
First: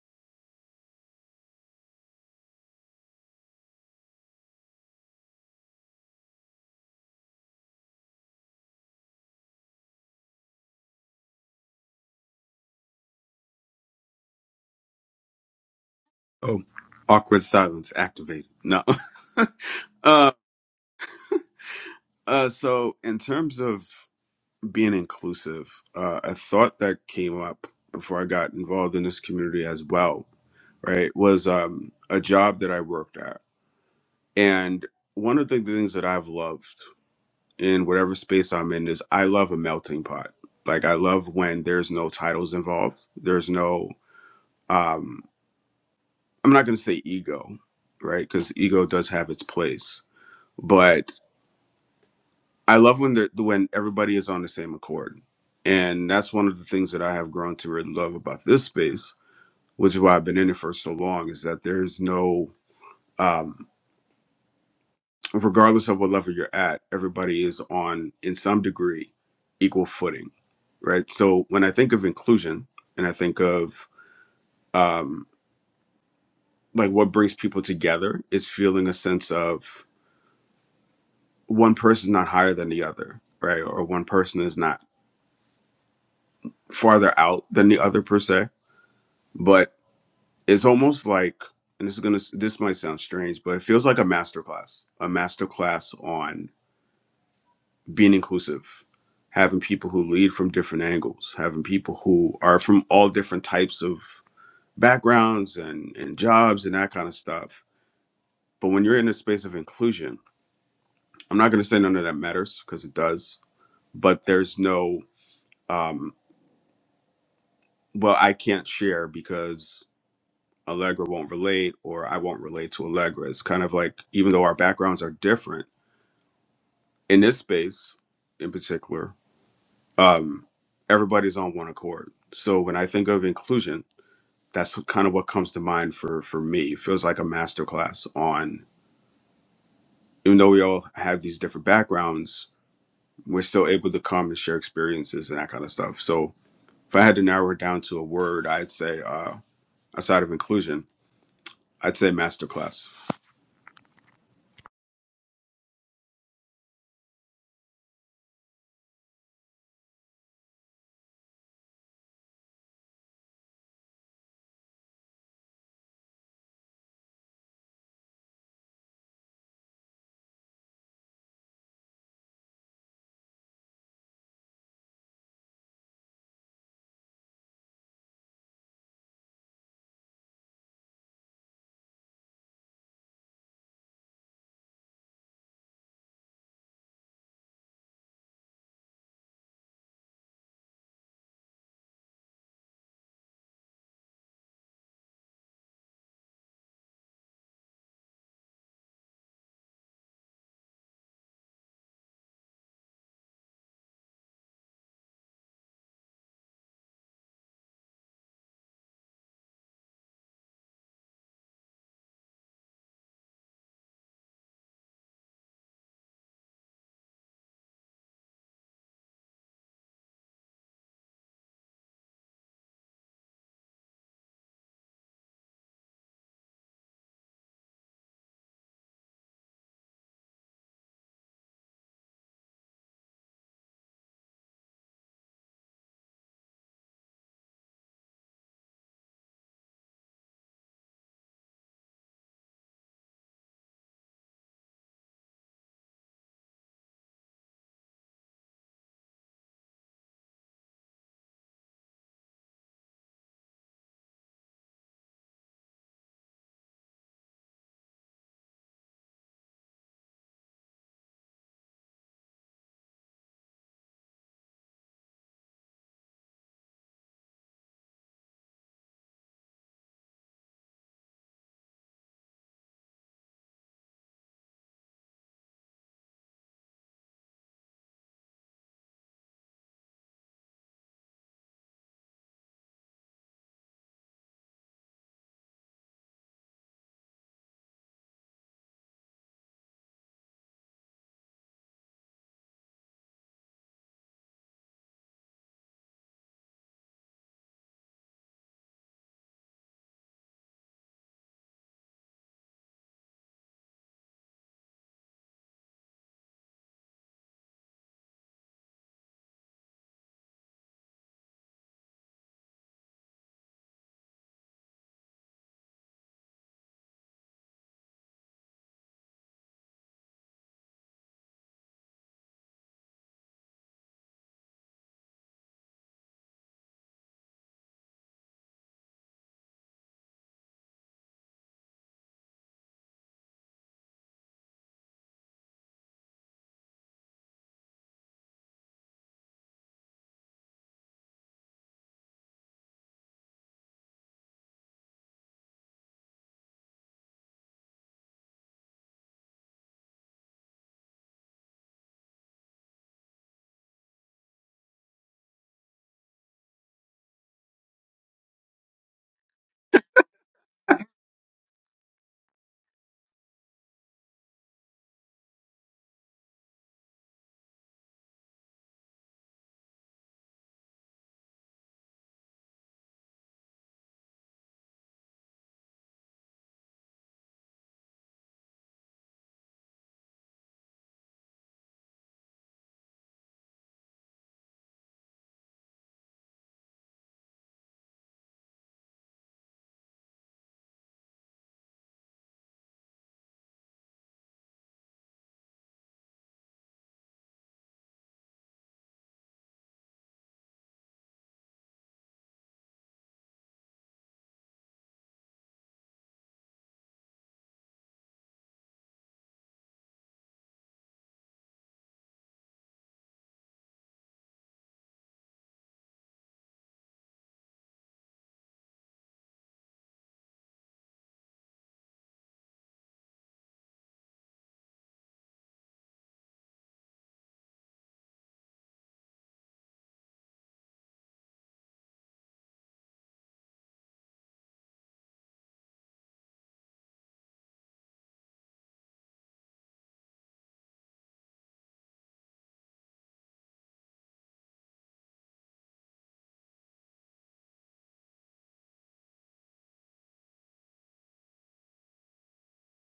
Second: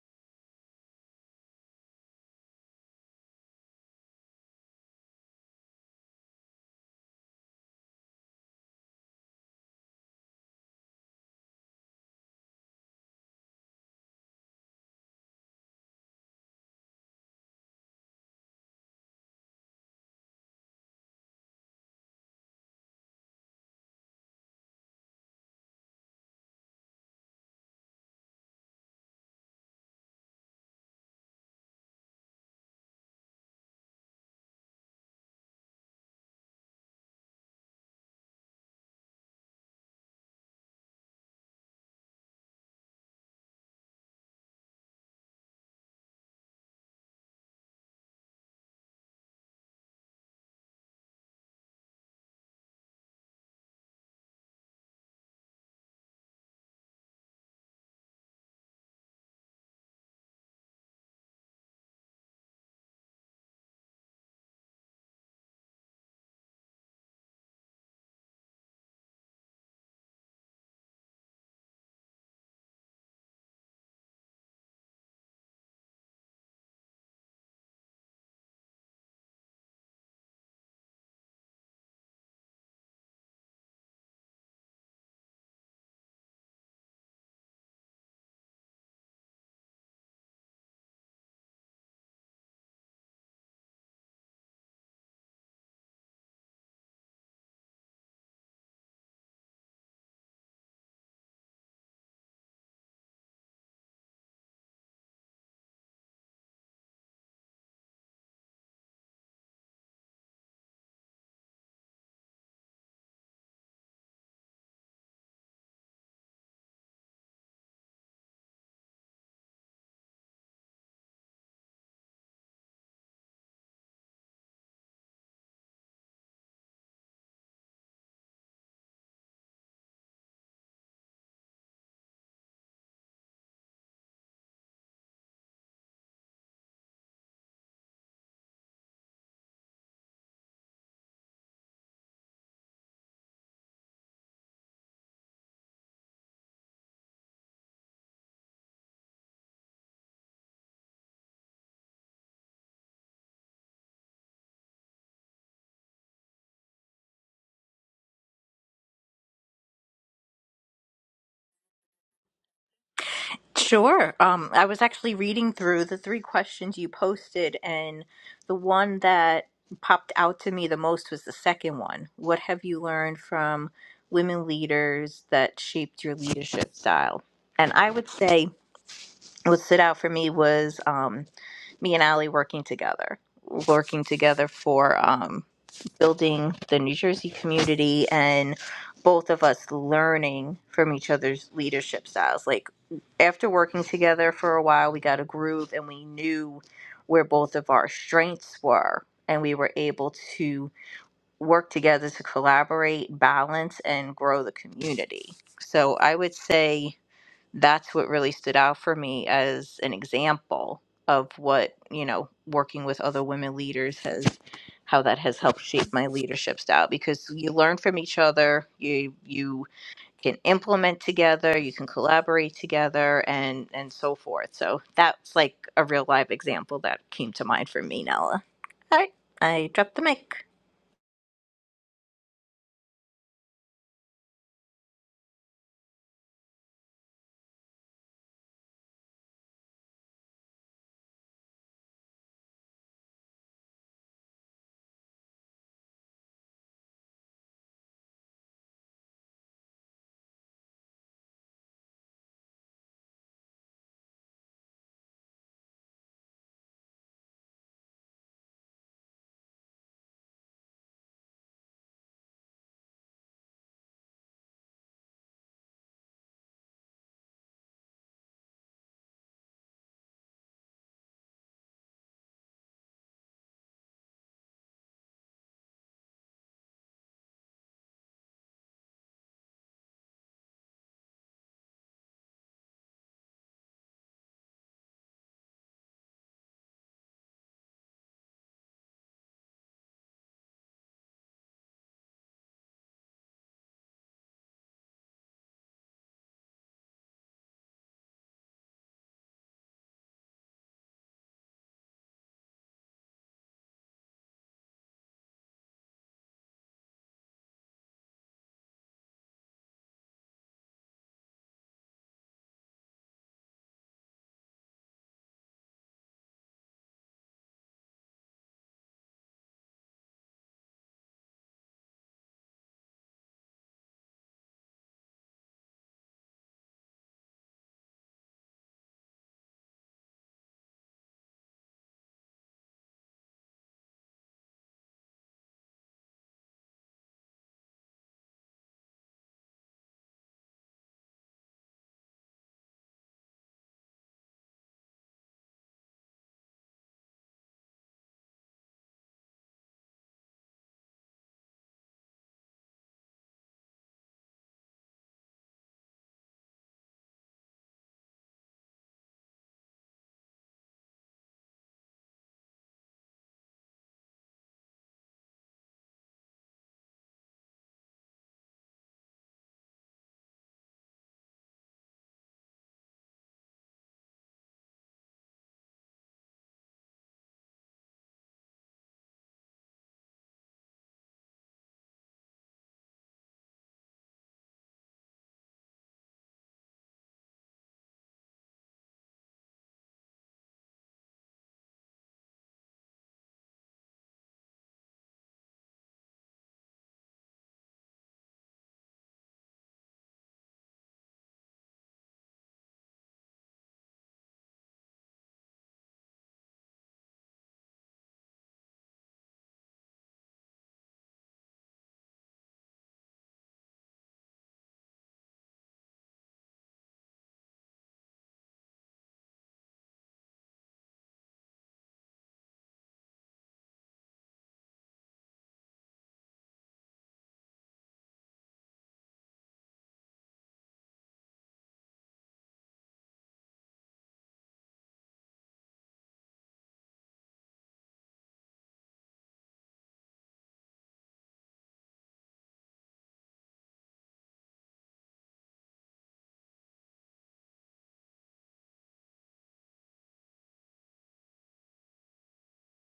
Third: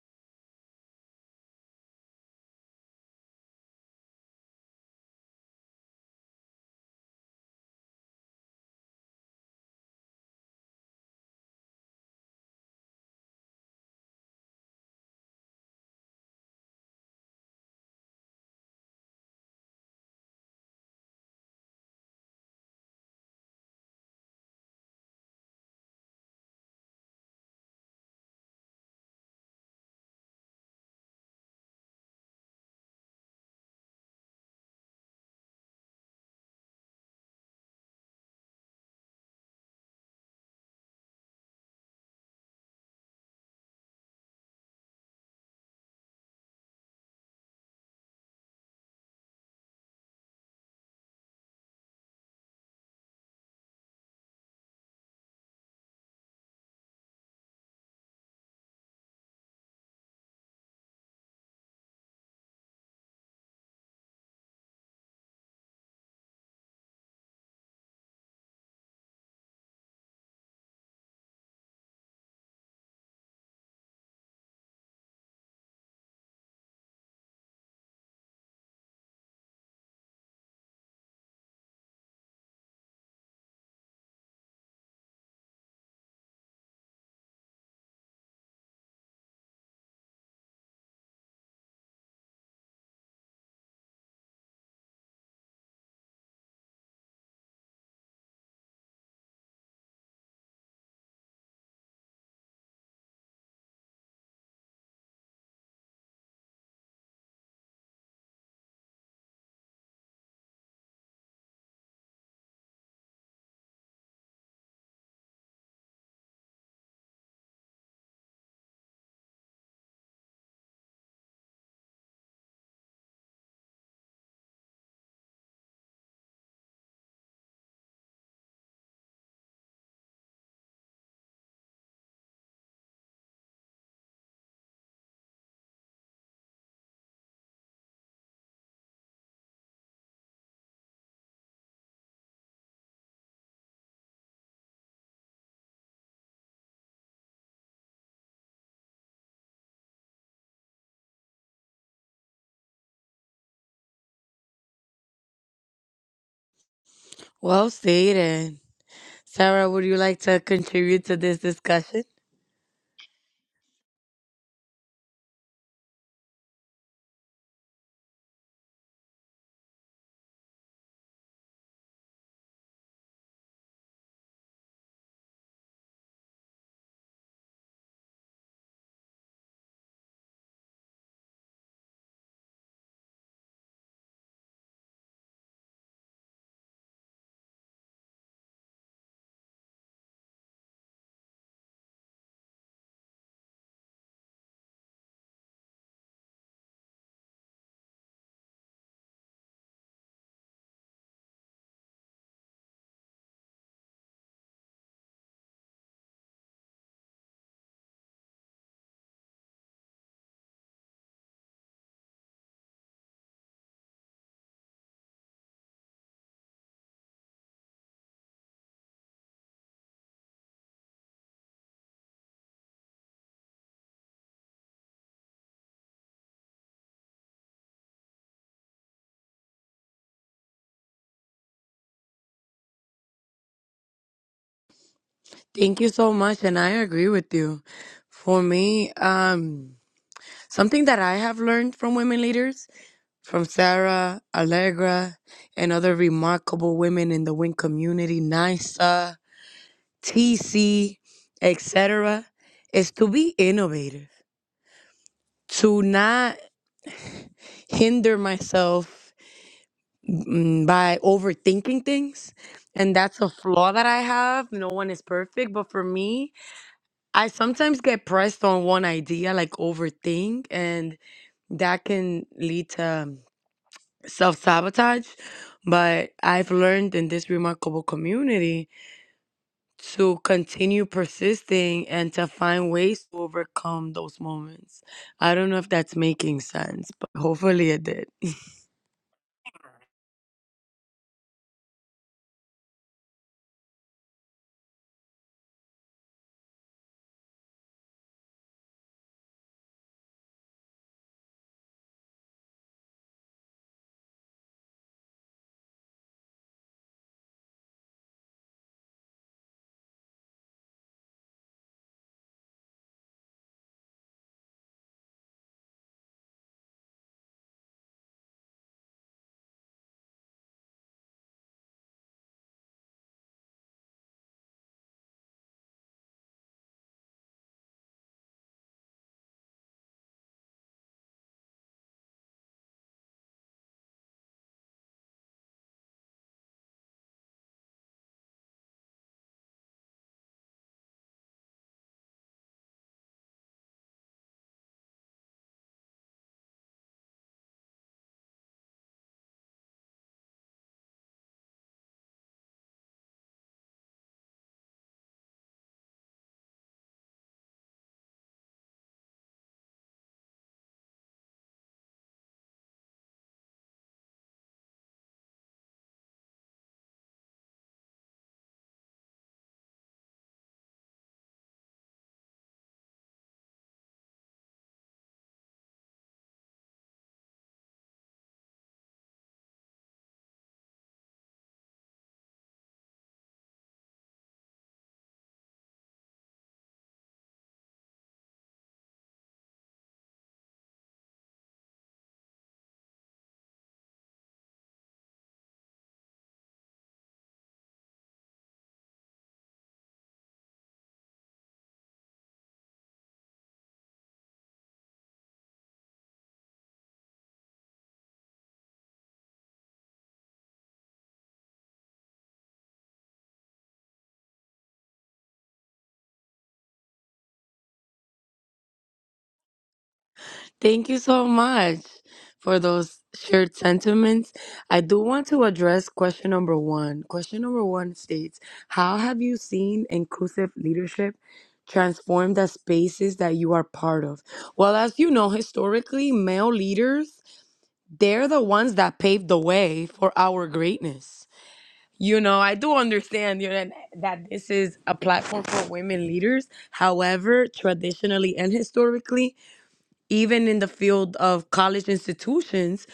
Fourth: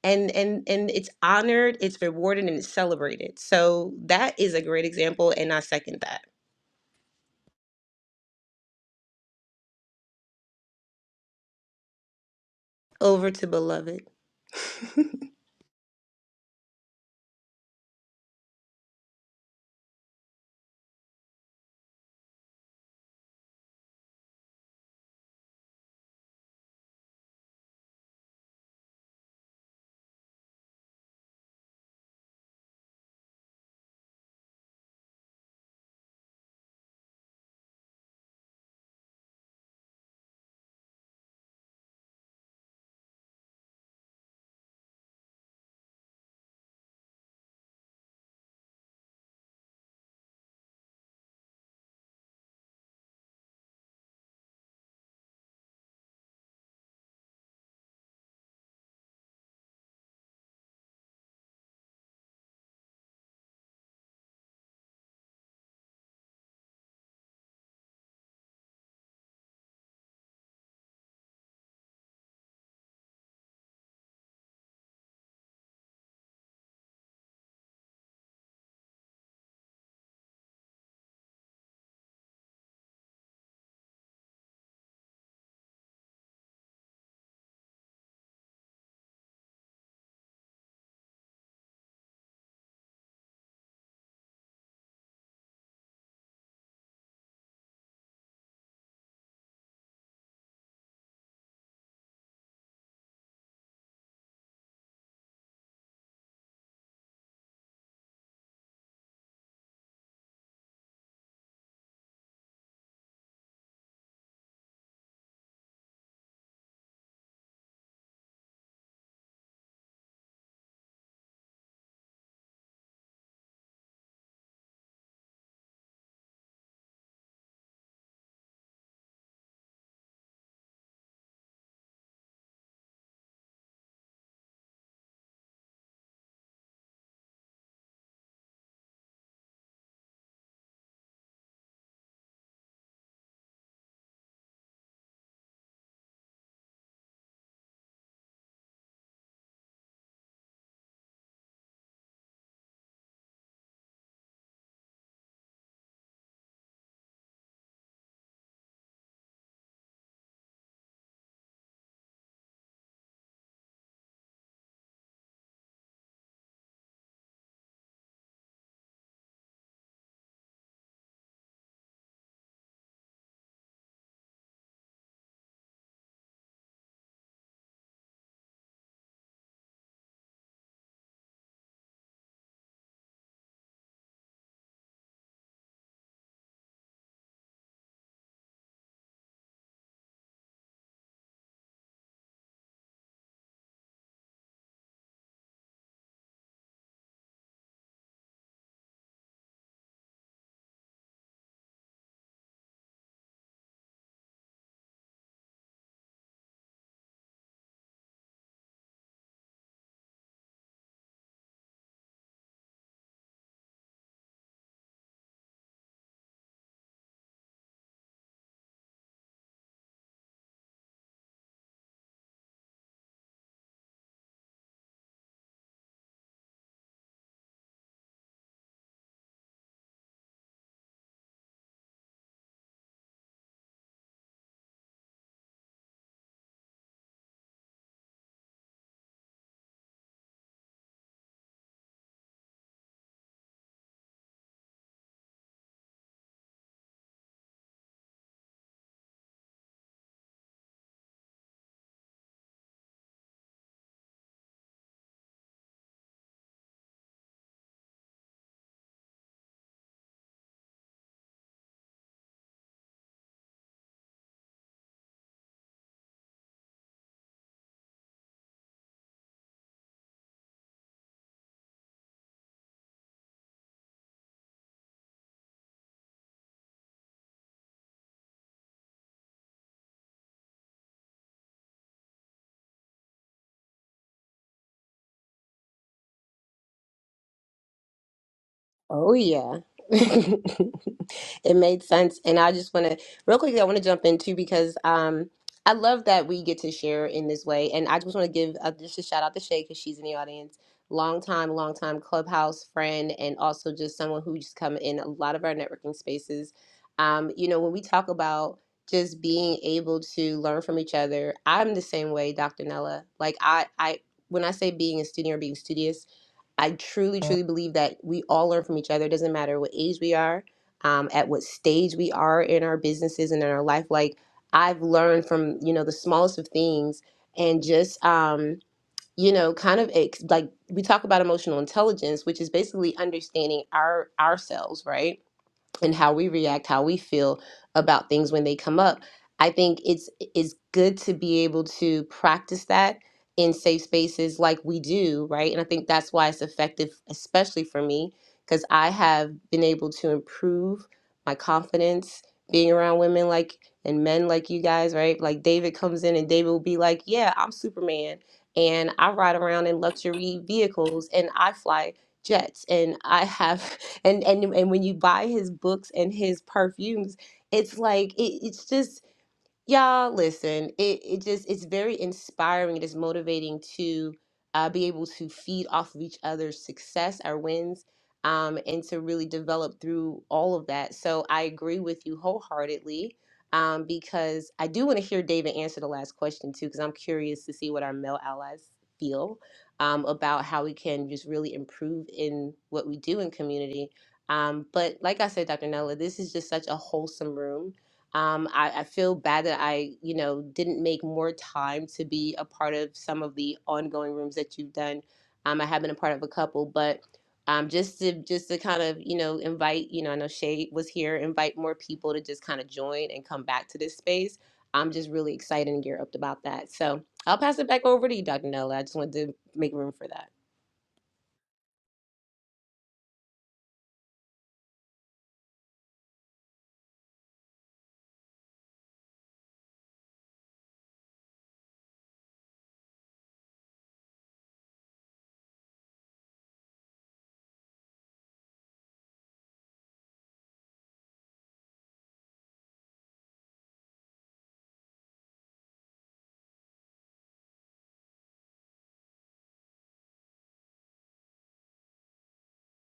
And and and it's honored, it's rewarded, and it's celebrated. So that is a great example, and I second that. Over to beloved.
Oh, awkward silence activated. No. (laughs) uh, uh, so, in terms of being inclusive, uh, a thought that came up before I got involved in this community as well, right, was um, a job that I worked at. And one of the things that I've loved in whatever space I'm in is I love a melting pot. Like, I love when there's no titles involved, there's no, um, I'm not going to say ego, right, because ego does have its place. But I love when the when everybody is on the same accord, and that's one of the things that I have grown to really love about this space, which is why I've been in it for so long. Is that there's no, um, regardless of what level you're at, everybody is on in some degree equal footing, right? So when I think of inclusion, and I think of um, like what brings people together, is feeling a sense of one person's not higher than the other, right? Or one person is not farther out than the other per se but it's almost like and this is gonna this might sound strange but it feels like a masterclass. a masterclass on being inclusive having people who lead from different angles having people who are from all different types of backgrounds and and jobs and that kind of stuff but when you're in a space of inclusion i'm not gonna say none of that matters because it does but there's no um well i can't share because Allegra won't relate or I won't relate to Allegra. It's kind of like even though our backgrounds are different in this space in particular um, everybody's on one accord so when i think of inclusion that's what, kind of what comes to mind for for me it feels like a master class on even though we all have these different backgrounds we're still able to come and share experiences and that kind of stuff so if i had to narrow it down to a word i'd say uh, outside of inclusion i'd say masterclass.
Well stated. Sarah, would you like to contribute to this discussion?
Sure. Um, I was actually reading through the three questions you posted, and the one that popped out to me the most was the second one. What have you learned from women leaders that shaped your leadership style? And I would say what stood out for me was um, me and Allie working together, working together for um, building the New Jersey community and both of us learning from each other's leadership styles. Like after working together for a while, we got a groove and we knew where both of our strengths were. And we were able to work together to collaborate, balance, and grow the community. So I would say that's what really stood out for me as an example of what you know working with other women leaders has how that has helped shape my leadership style because you learn from each other you you can implement together you can collaborate together and and so forth so that's like a real live example that came to mind for me nella all right i dropped the mic
Thank you so much, and I agree with you. For me, um, something that I have learned from women leaders from Sarah, Allegra, and other remarkable women in the WIN community, NISA, TC, etc., is to be innovative, to not hinder myself mm, by overthinking things. And that's a flaw that I have. No one is perfect. But for me, I sometimes get pressed on one idea, like overthink, and that can lead to self sabotage, but I've learned in this remarkable community to continue persisting and to find ways to overcome those moments. I don't know if that's making sense, but hopefully it did.
Oh yeah. (laughs) It made sense. And I just want to real quickly I want to jump in too because um I love that we get to share in this way. And I just want to give uh, just a shout out to Shay because she's in the audience. Long time, long time clubhouse friend and also just someone who just come in a lot of our networking spaces. Um, you know, when we talk about just being able to learn from each other, I'm the same way, Dr. Nella. Like I I when I say being a student or being studious, I truly, truly believe that we all learn from each other. It doesn't matter what age we are, um, at what stage we are in our businesses and in our life. Like I've learned from you know the smallest of things, and just um, you know, kind of ex- like we talk about emotional intelligence, which is basically understanding our ourselves, right? and how we react, how we feel about things when they come up. I think it's it's good to be able to practice that in safe spaces like we do, right? And I think that's why it's effective, especially for me, because I have been able to improve my confidence being around women like and men like you guys, right? Like David comes in and David will be like, "Yeah, I'm Superman, and I ride around in luxury vehicles, and I fly jets, and I have." and and and when you buy his books and his perfumes it's like it, it's just Y'all, listen, it, it just it's very inspiring. It is motivating to uh, be able to feed off of each other's success, our wins, um, and to really develop through all of that. So I agree with you wholeheartedly um, because I do want to hear David answer the last question too, because I'm curious to see what our male allies feel um, about how we can just really improve in what we do in community. Um, but like I said, Dr. Nella, this is just such a wholesome room um, I, I feel bad that I, you know, didn't make more time to be a part of some of the ongoing rooms that you've done. Um, I have been a part of a couple, but um, just to just to kind of, you know, invite, you know, I know Shay was here, invite more people to just kind of join and come back to this space. I'm just really excited and geared up about that. So I'll pass it back over to you, Dr. Nella. I just wanted to make room for that.
Thank you so much for those shared sentiments. I do want to address question number one. Question number one states How have you seen inclusive leadership transform the spaces that you are part of? Well, as you know, historically, male leaders, they're the ones that paved the way for our greatness. You know, I do understand you know, and that this is a platform for women leaders. However, traditionally and historically, even in the field of college institutions,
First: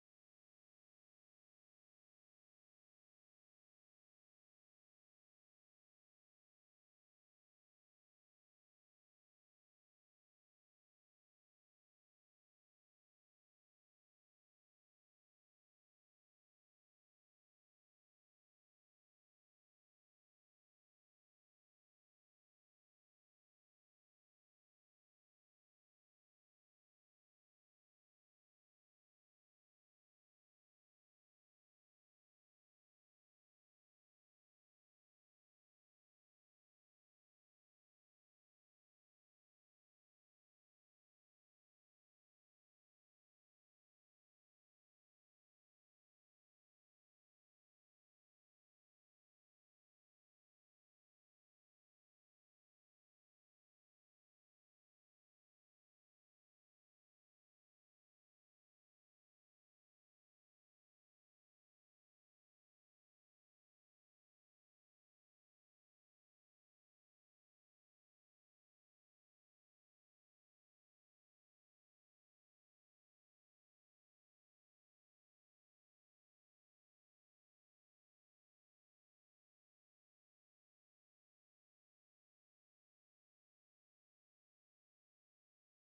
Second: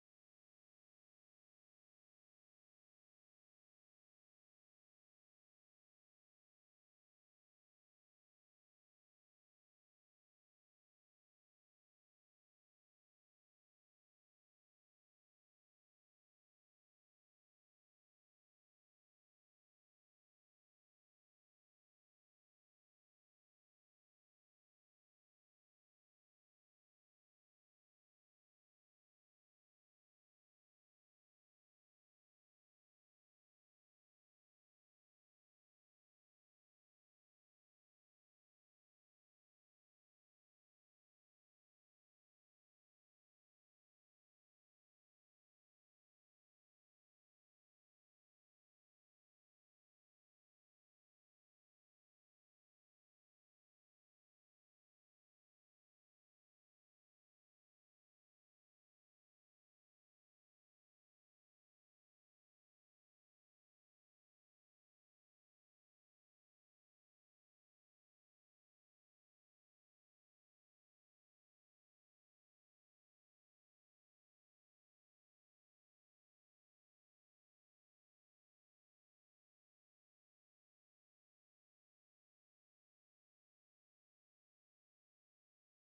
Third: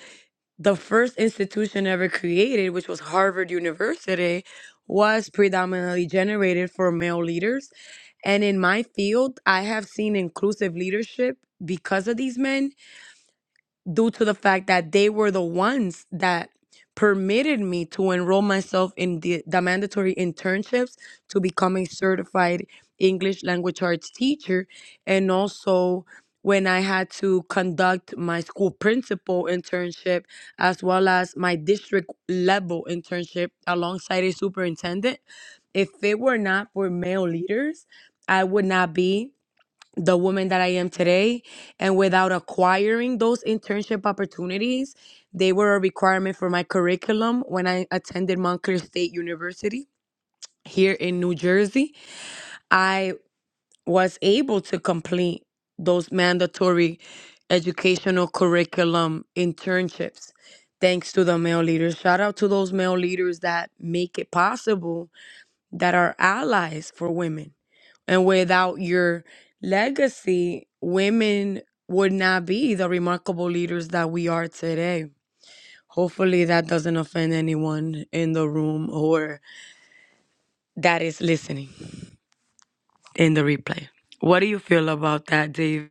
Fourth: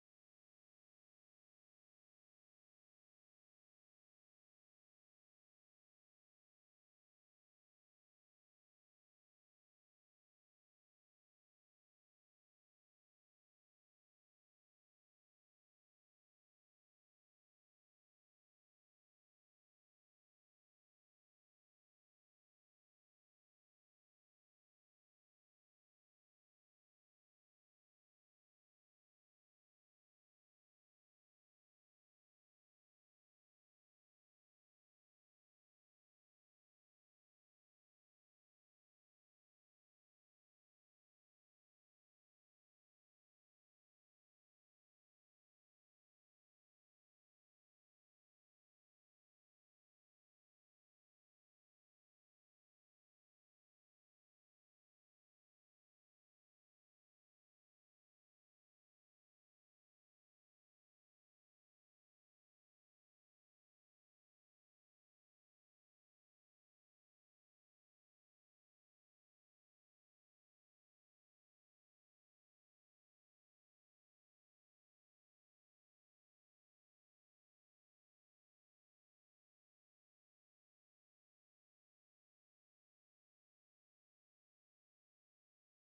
the first institution ever created, which was Harvard University, was predominantly generated for male leaders. And in my field, I have seen inclusive leadership because of these men due to the fact that they were the ones that permitted me to enroll myself in the, the mandatory internships to become a certified English language arts teacher. And also, when I had to conduct my school principal internship as well as my district level internship alongside a superintendent, if it were not for male leaders, I would not be the woman that I am today. And without acquiring those internship opportunities, they were a requirement for my curriculum when I attended Montclair State University here in New Jersey. I was able to complete those mandatory educational curriculum internships thanks to the male leaders. Shout out to those male leaders that make it possible that are allies for women. And without your legacy, women would not be the remarkable leaders that we are today. Hopefully, that doesn't offend anyone in the room or that is listening in the replay. What do you feel about that, Dave,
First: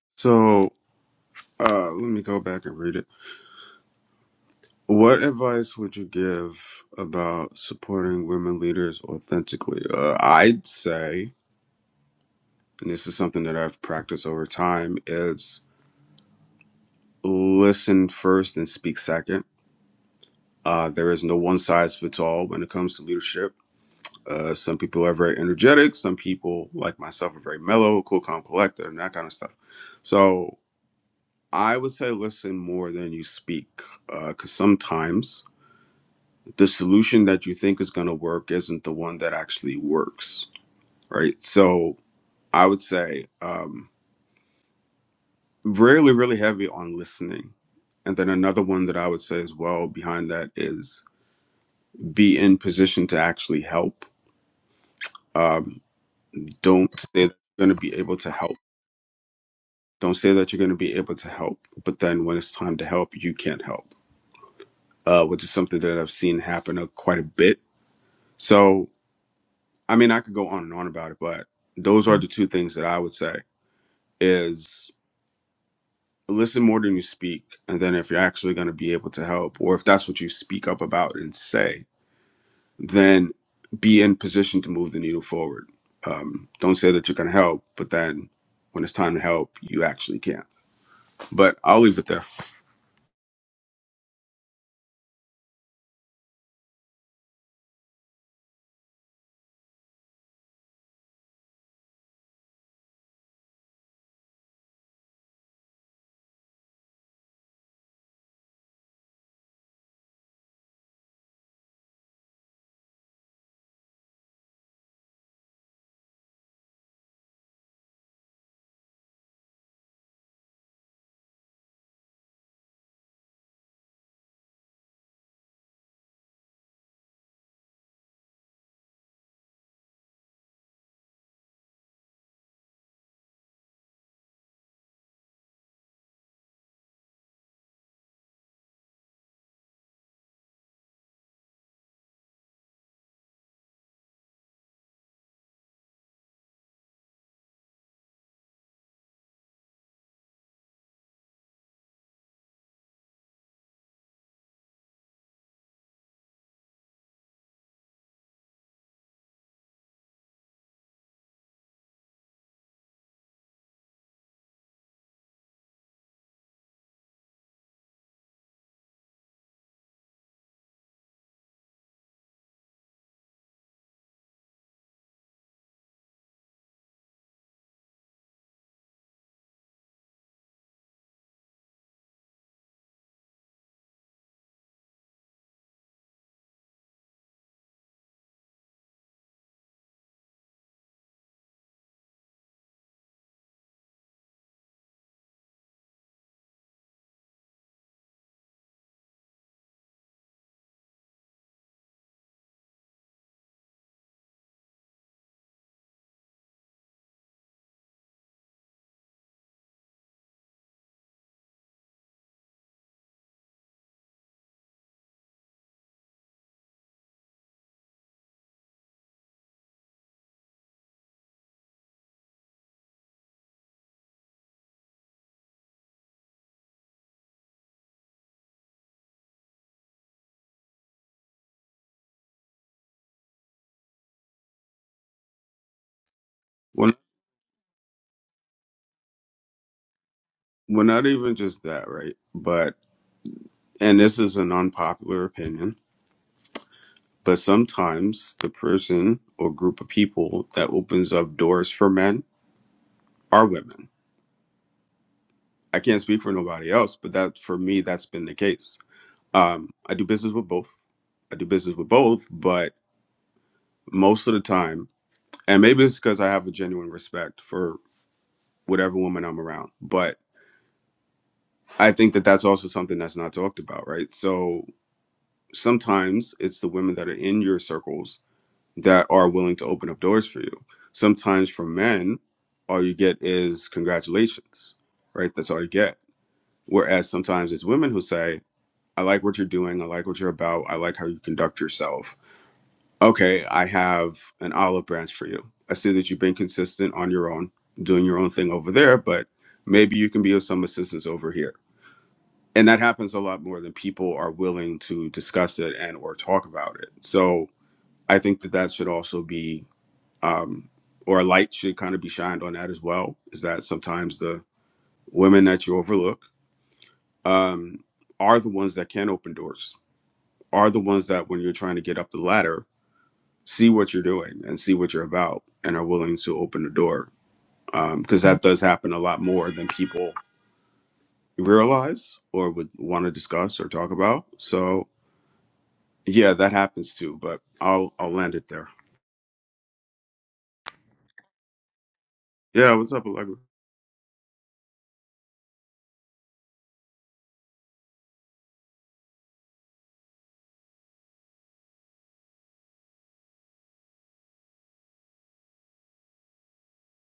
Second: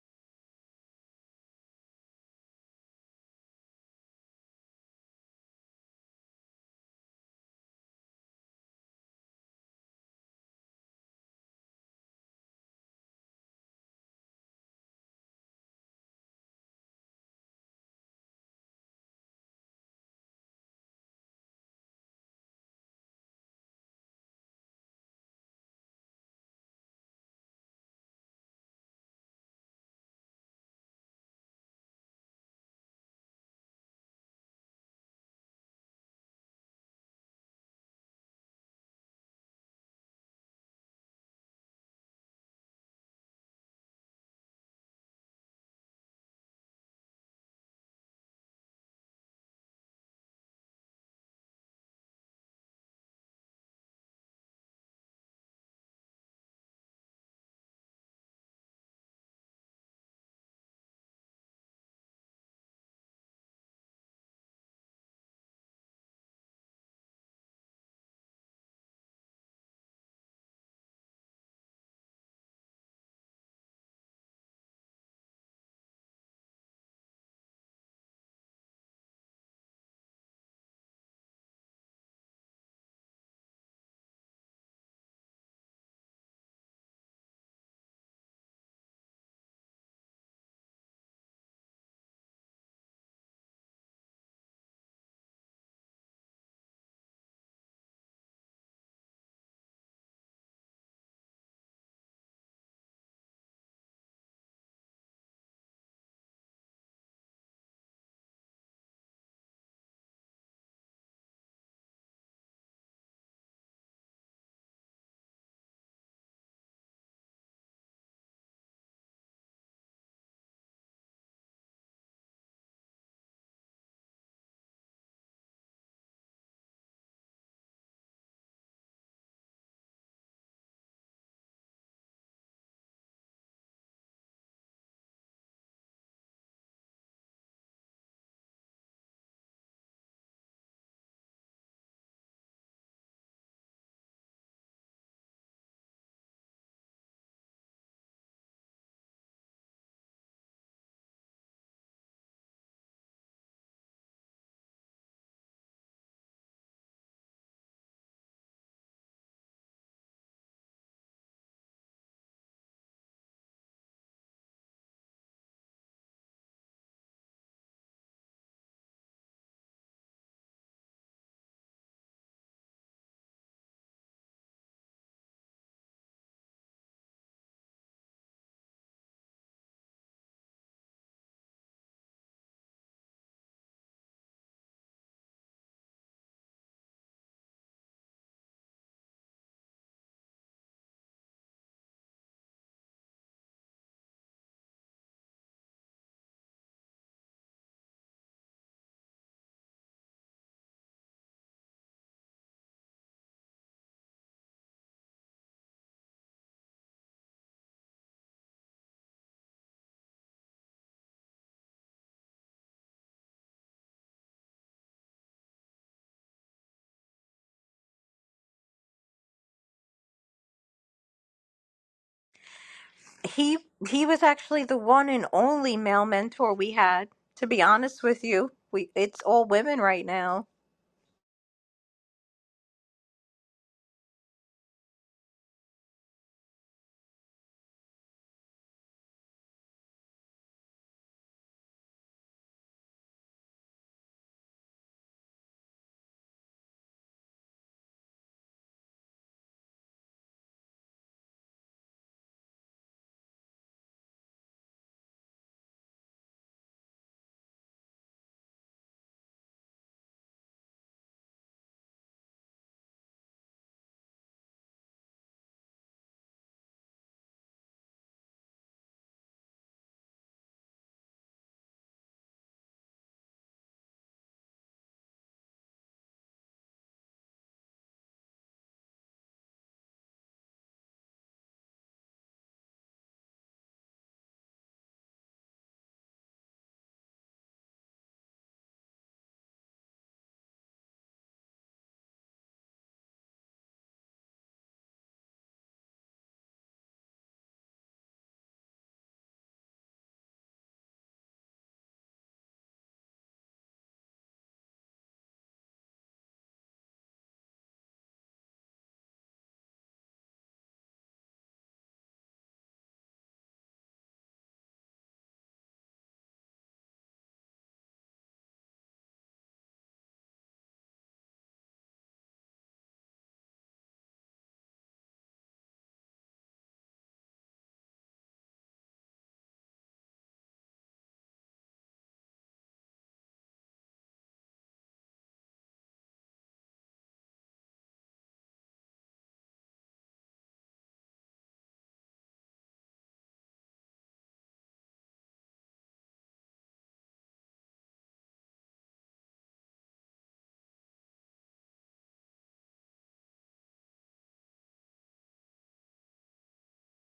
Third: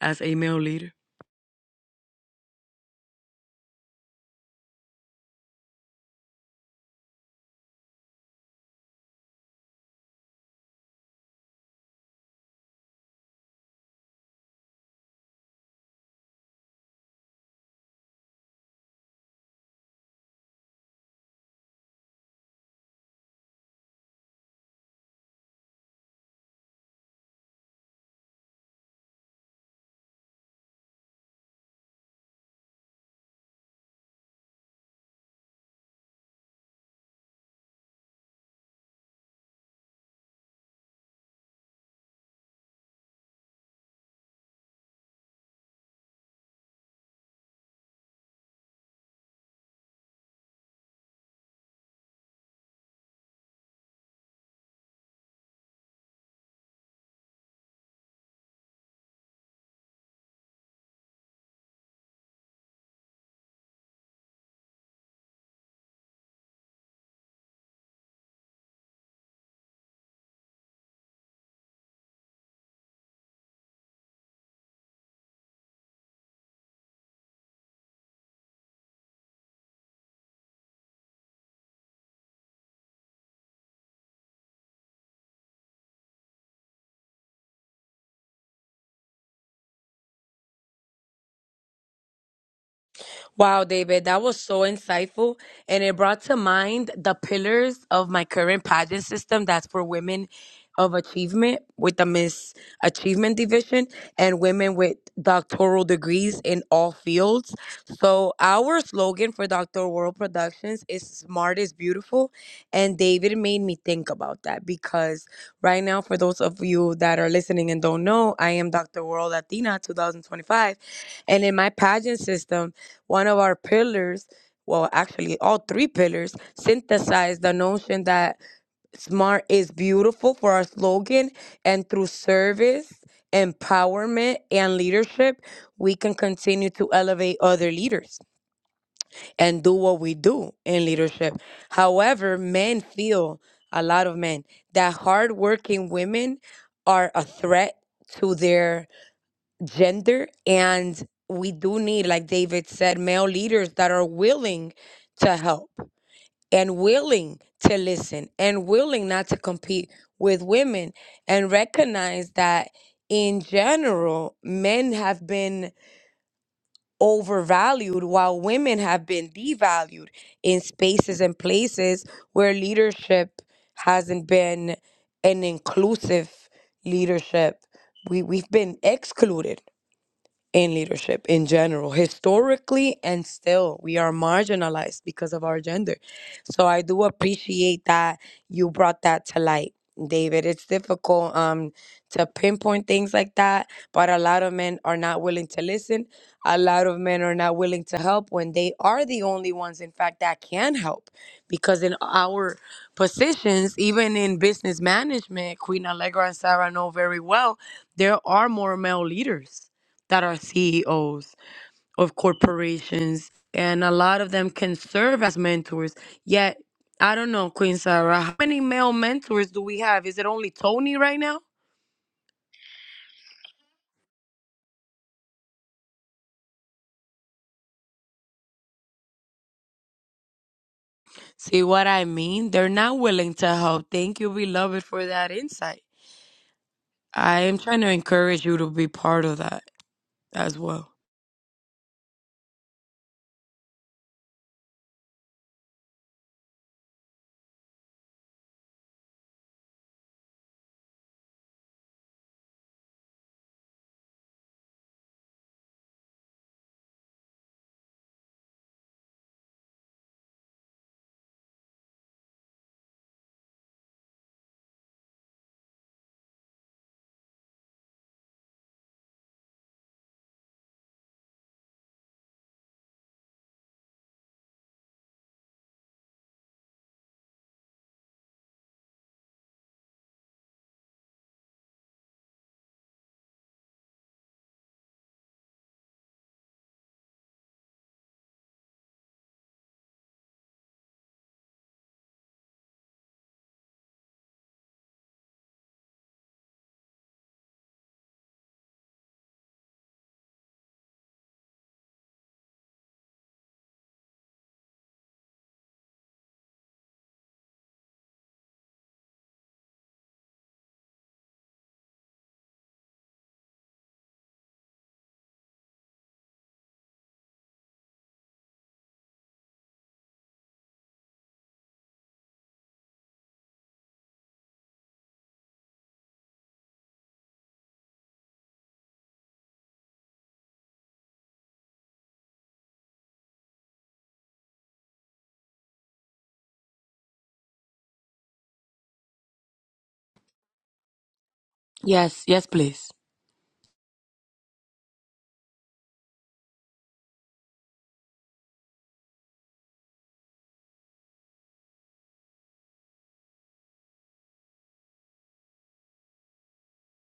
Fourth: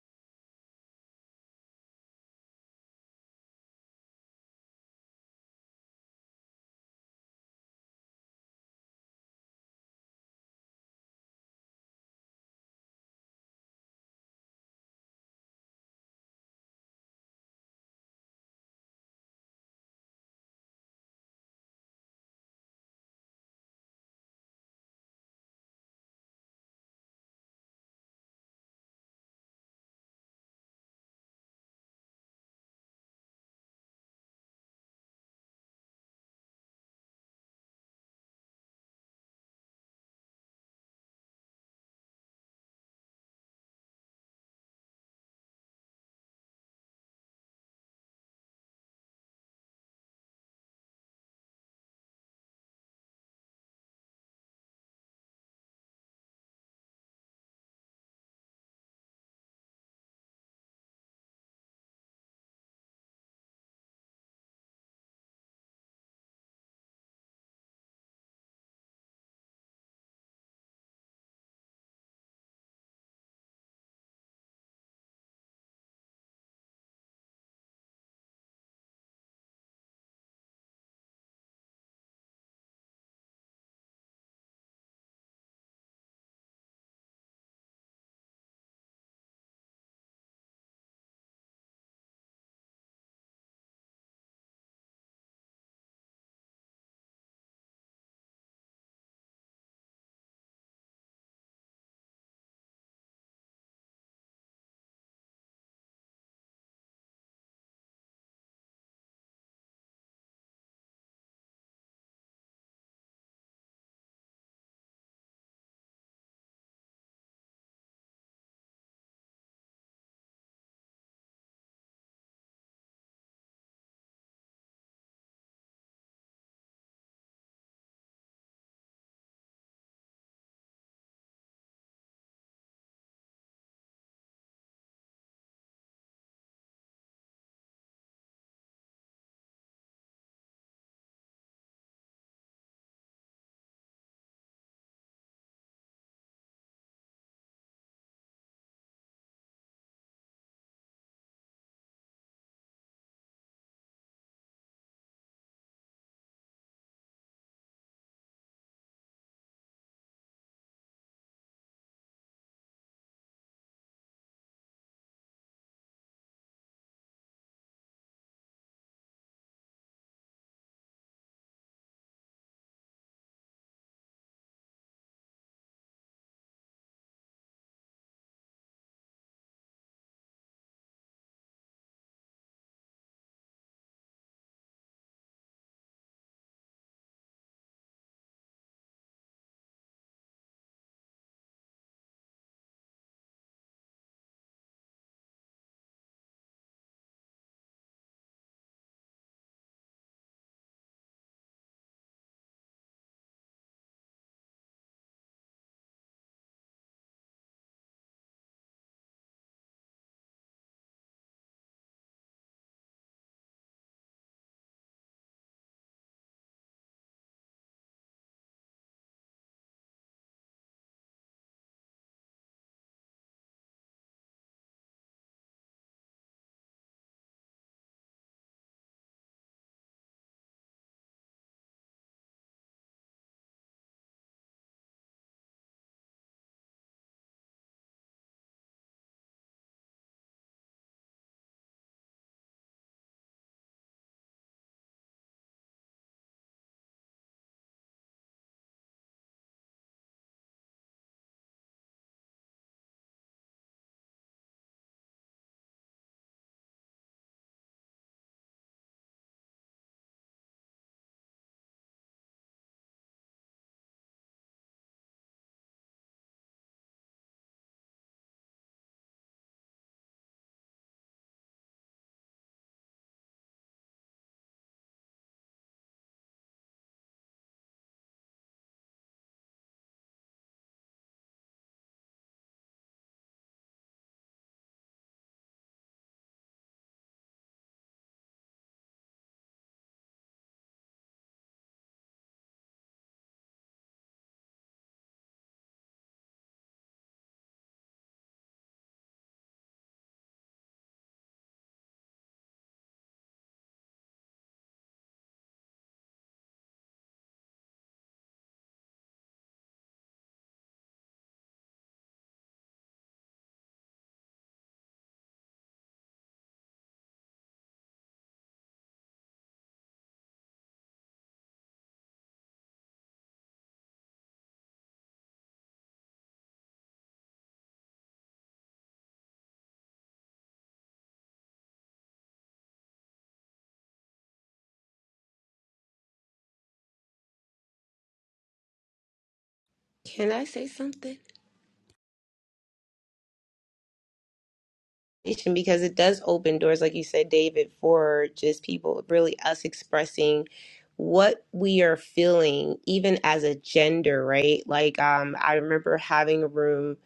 as a male
so
leader?
uh, let me go back and read it What advice would you give about supporting women leaders authentically? Uh, I'd say, and this is something that I've practiced over time, is listen first and speak second. Uh, there is no one size fits all when it comes to leadership. Uh, some people are very energetic. Some people, like myself, are very mellow, cool, calm, collected, and that kind of stuff. So I would say listen more than you speak, because sometimes the solution that you think is going to work isn't the one that actually works, right? So I would say um, really, really heavy on listening. And then another one that I would say as well behind that is be in position to actually help. Um, don't say that you're going to be able to help. Don't say that you're going to be able to help, but then when it's time to help, you can't help, uh, which is something that I've seen happen uh, quite a bit. So, I mean, I could go on and on about it, but those are the two things that I would say. is listen more than you speak and then if you're actually going to be able to help or if that's what you speak up about and say then be in position to move the needle forward um, don't say that you're going to help but then when it's time to help you actually can't but i'll leave it there
Wow, David, that was so insightful. And it brought to mind the pillars of my current pageant system that's for women of achievement with the Miss Achievement Division and women with doctoral degrees in all fields. So, our slogan for Dr. World Productions is Smart is Beautiful. And David made me think about that because right now, for those of you that are listening and don't know, I am Dr. World Latina 2025. And in my pageant system, one of our pillars, well, actually, all three pillars synthesize the notion that Smart is beautiful for our slogan, and through service, empowerment, and leadership, we can continue to elevate other leaders and do what we do in leadership. However, men feel a lot of men that hardworking women are a threat to their gender. And we do need, like David said, male leaders that are willing to help and willing to listen and willing not to compete with women and recognize that in general, men have been overvalued while women have been devalued in spaces and places where leadership hasn't been an inclusive leadership. We we've been excluded in leadership in general historically and still we are marginalized because of our gender so i do appreciate that you brought that to light david it's difficult um to pinpoint things like that but a lot of men are not willing to listen a lot of men are not willing to help when they are the only ones in fact that can help because in our positions even in business management queen allegra and sarah know very well there are more male leaders that are CEOs of corporations, and a lot of them can serve as mentors. Yet, I don't know, Queen Sarah, how many male mentors do we have? Is it only Tony right now?
he he was actually the one and only male mentor we had to be honest with you we it's all women right now
See what I mean? They're not willing to help. Thank you, beloved, for that insight.
well,
I am trying to encourage you to be part of that as
well
well.
not even just that right but and this is an unpopular opinion but sometimes the person or group of people that opens up doors for men are women I can't speak for nobody else, but that for me, that's been the case. Um, I do business with both. I do business with both, but most of the time, and maybe it's because I have a genuine respect for whatever woman I'm around, but I think that that's also something that's not talked about, right? So sometimes it's the women that are in your circles that are willing to open up doors for you. Sometimes from men, all you get is congratulations, right? That's all you get. Whereas sometimes it's women who say, I like what you're doing. I like what you're about. I like how you conduct yourself. Okay, I have an olive branch for you. I see that you've been consistent on your own, doing your own thing over there, but maybe you can be of some assistance over here. And that happens a lot more than people are willing to discuss it and or talk about it. So I think that that should also be, um, or a light should kind of be shined on that as well. Is that sometimes the women that you overlook um, are the ones that can open doors are the ones that when you're trying to get up the ladder see what you're doing and see what you're about and are willing to open the door because that does happen a lot more than people realize or would want to discuss or talk about so yeah that happens too but i'll i'll land it there
Can I say something?
Yes, yes,
yeah
please.
what's up Allegra?
because it does open doors, like you said, David, for just people, really us expressing what we are feeling, even as a gender, right? Like, um, I remember having a room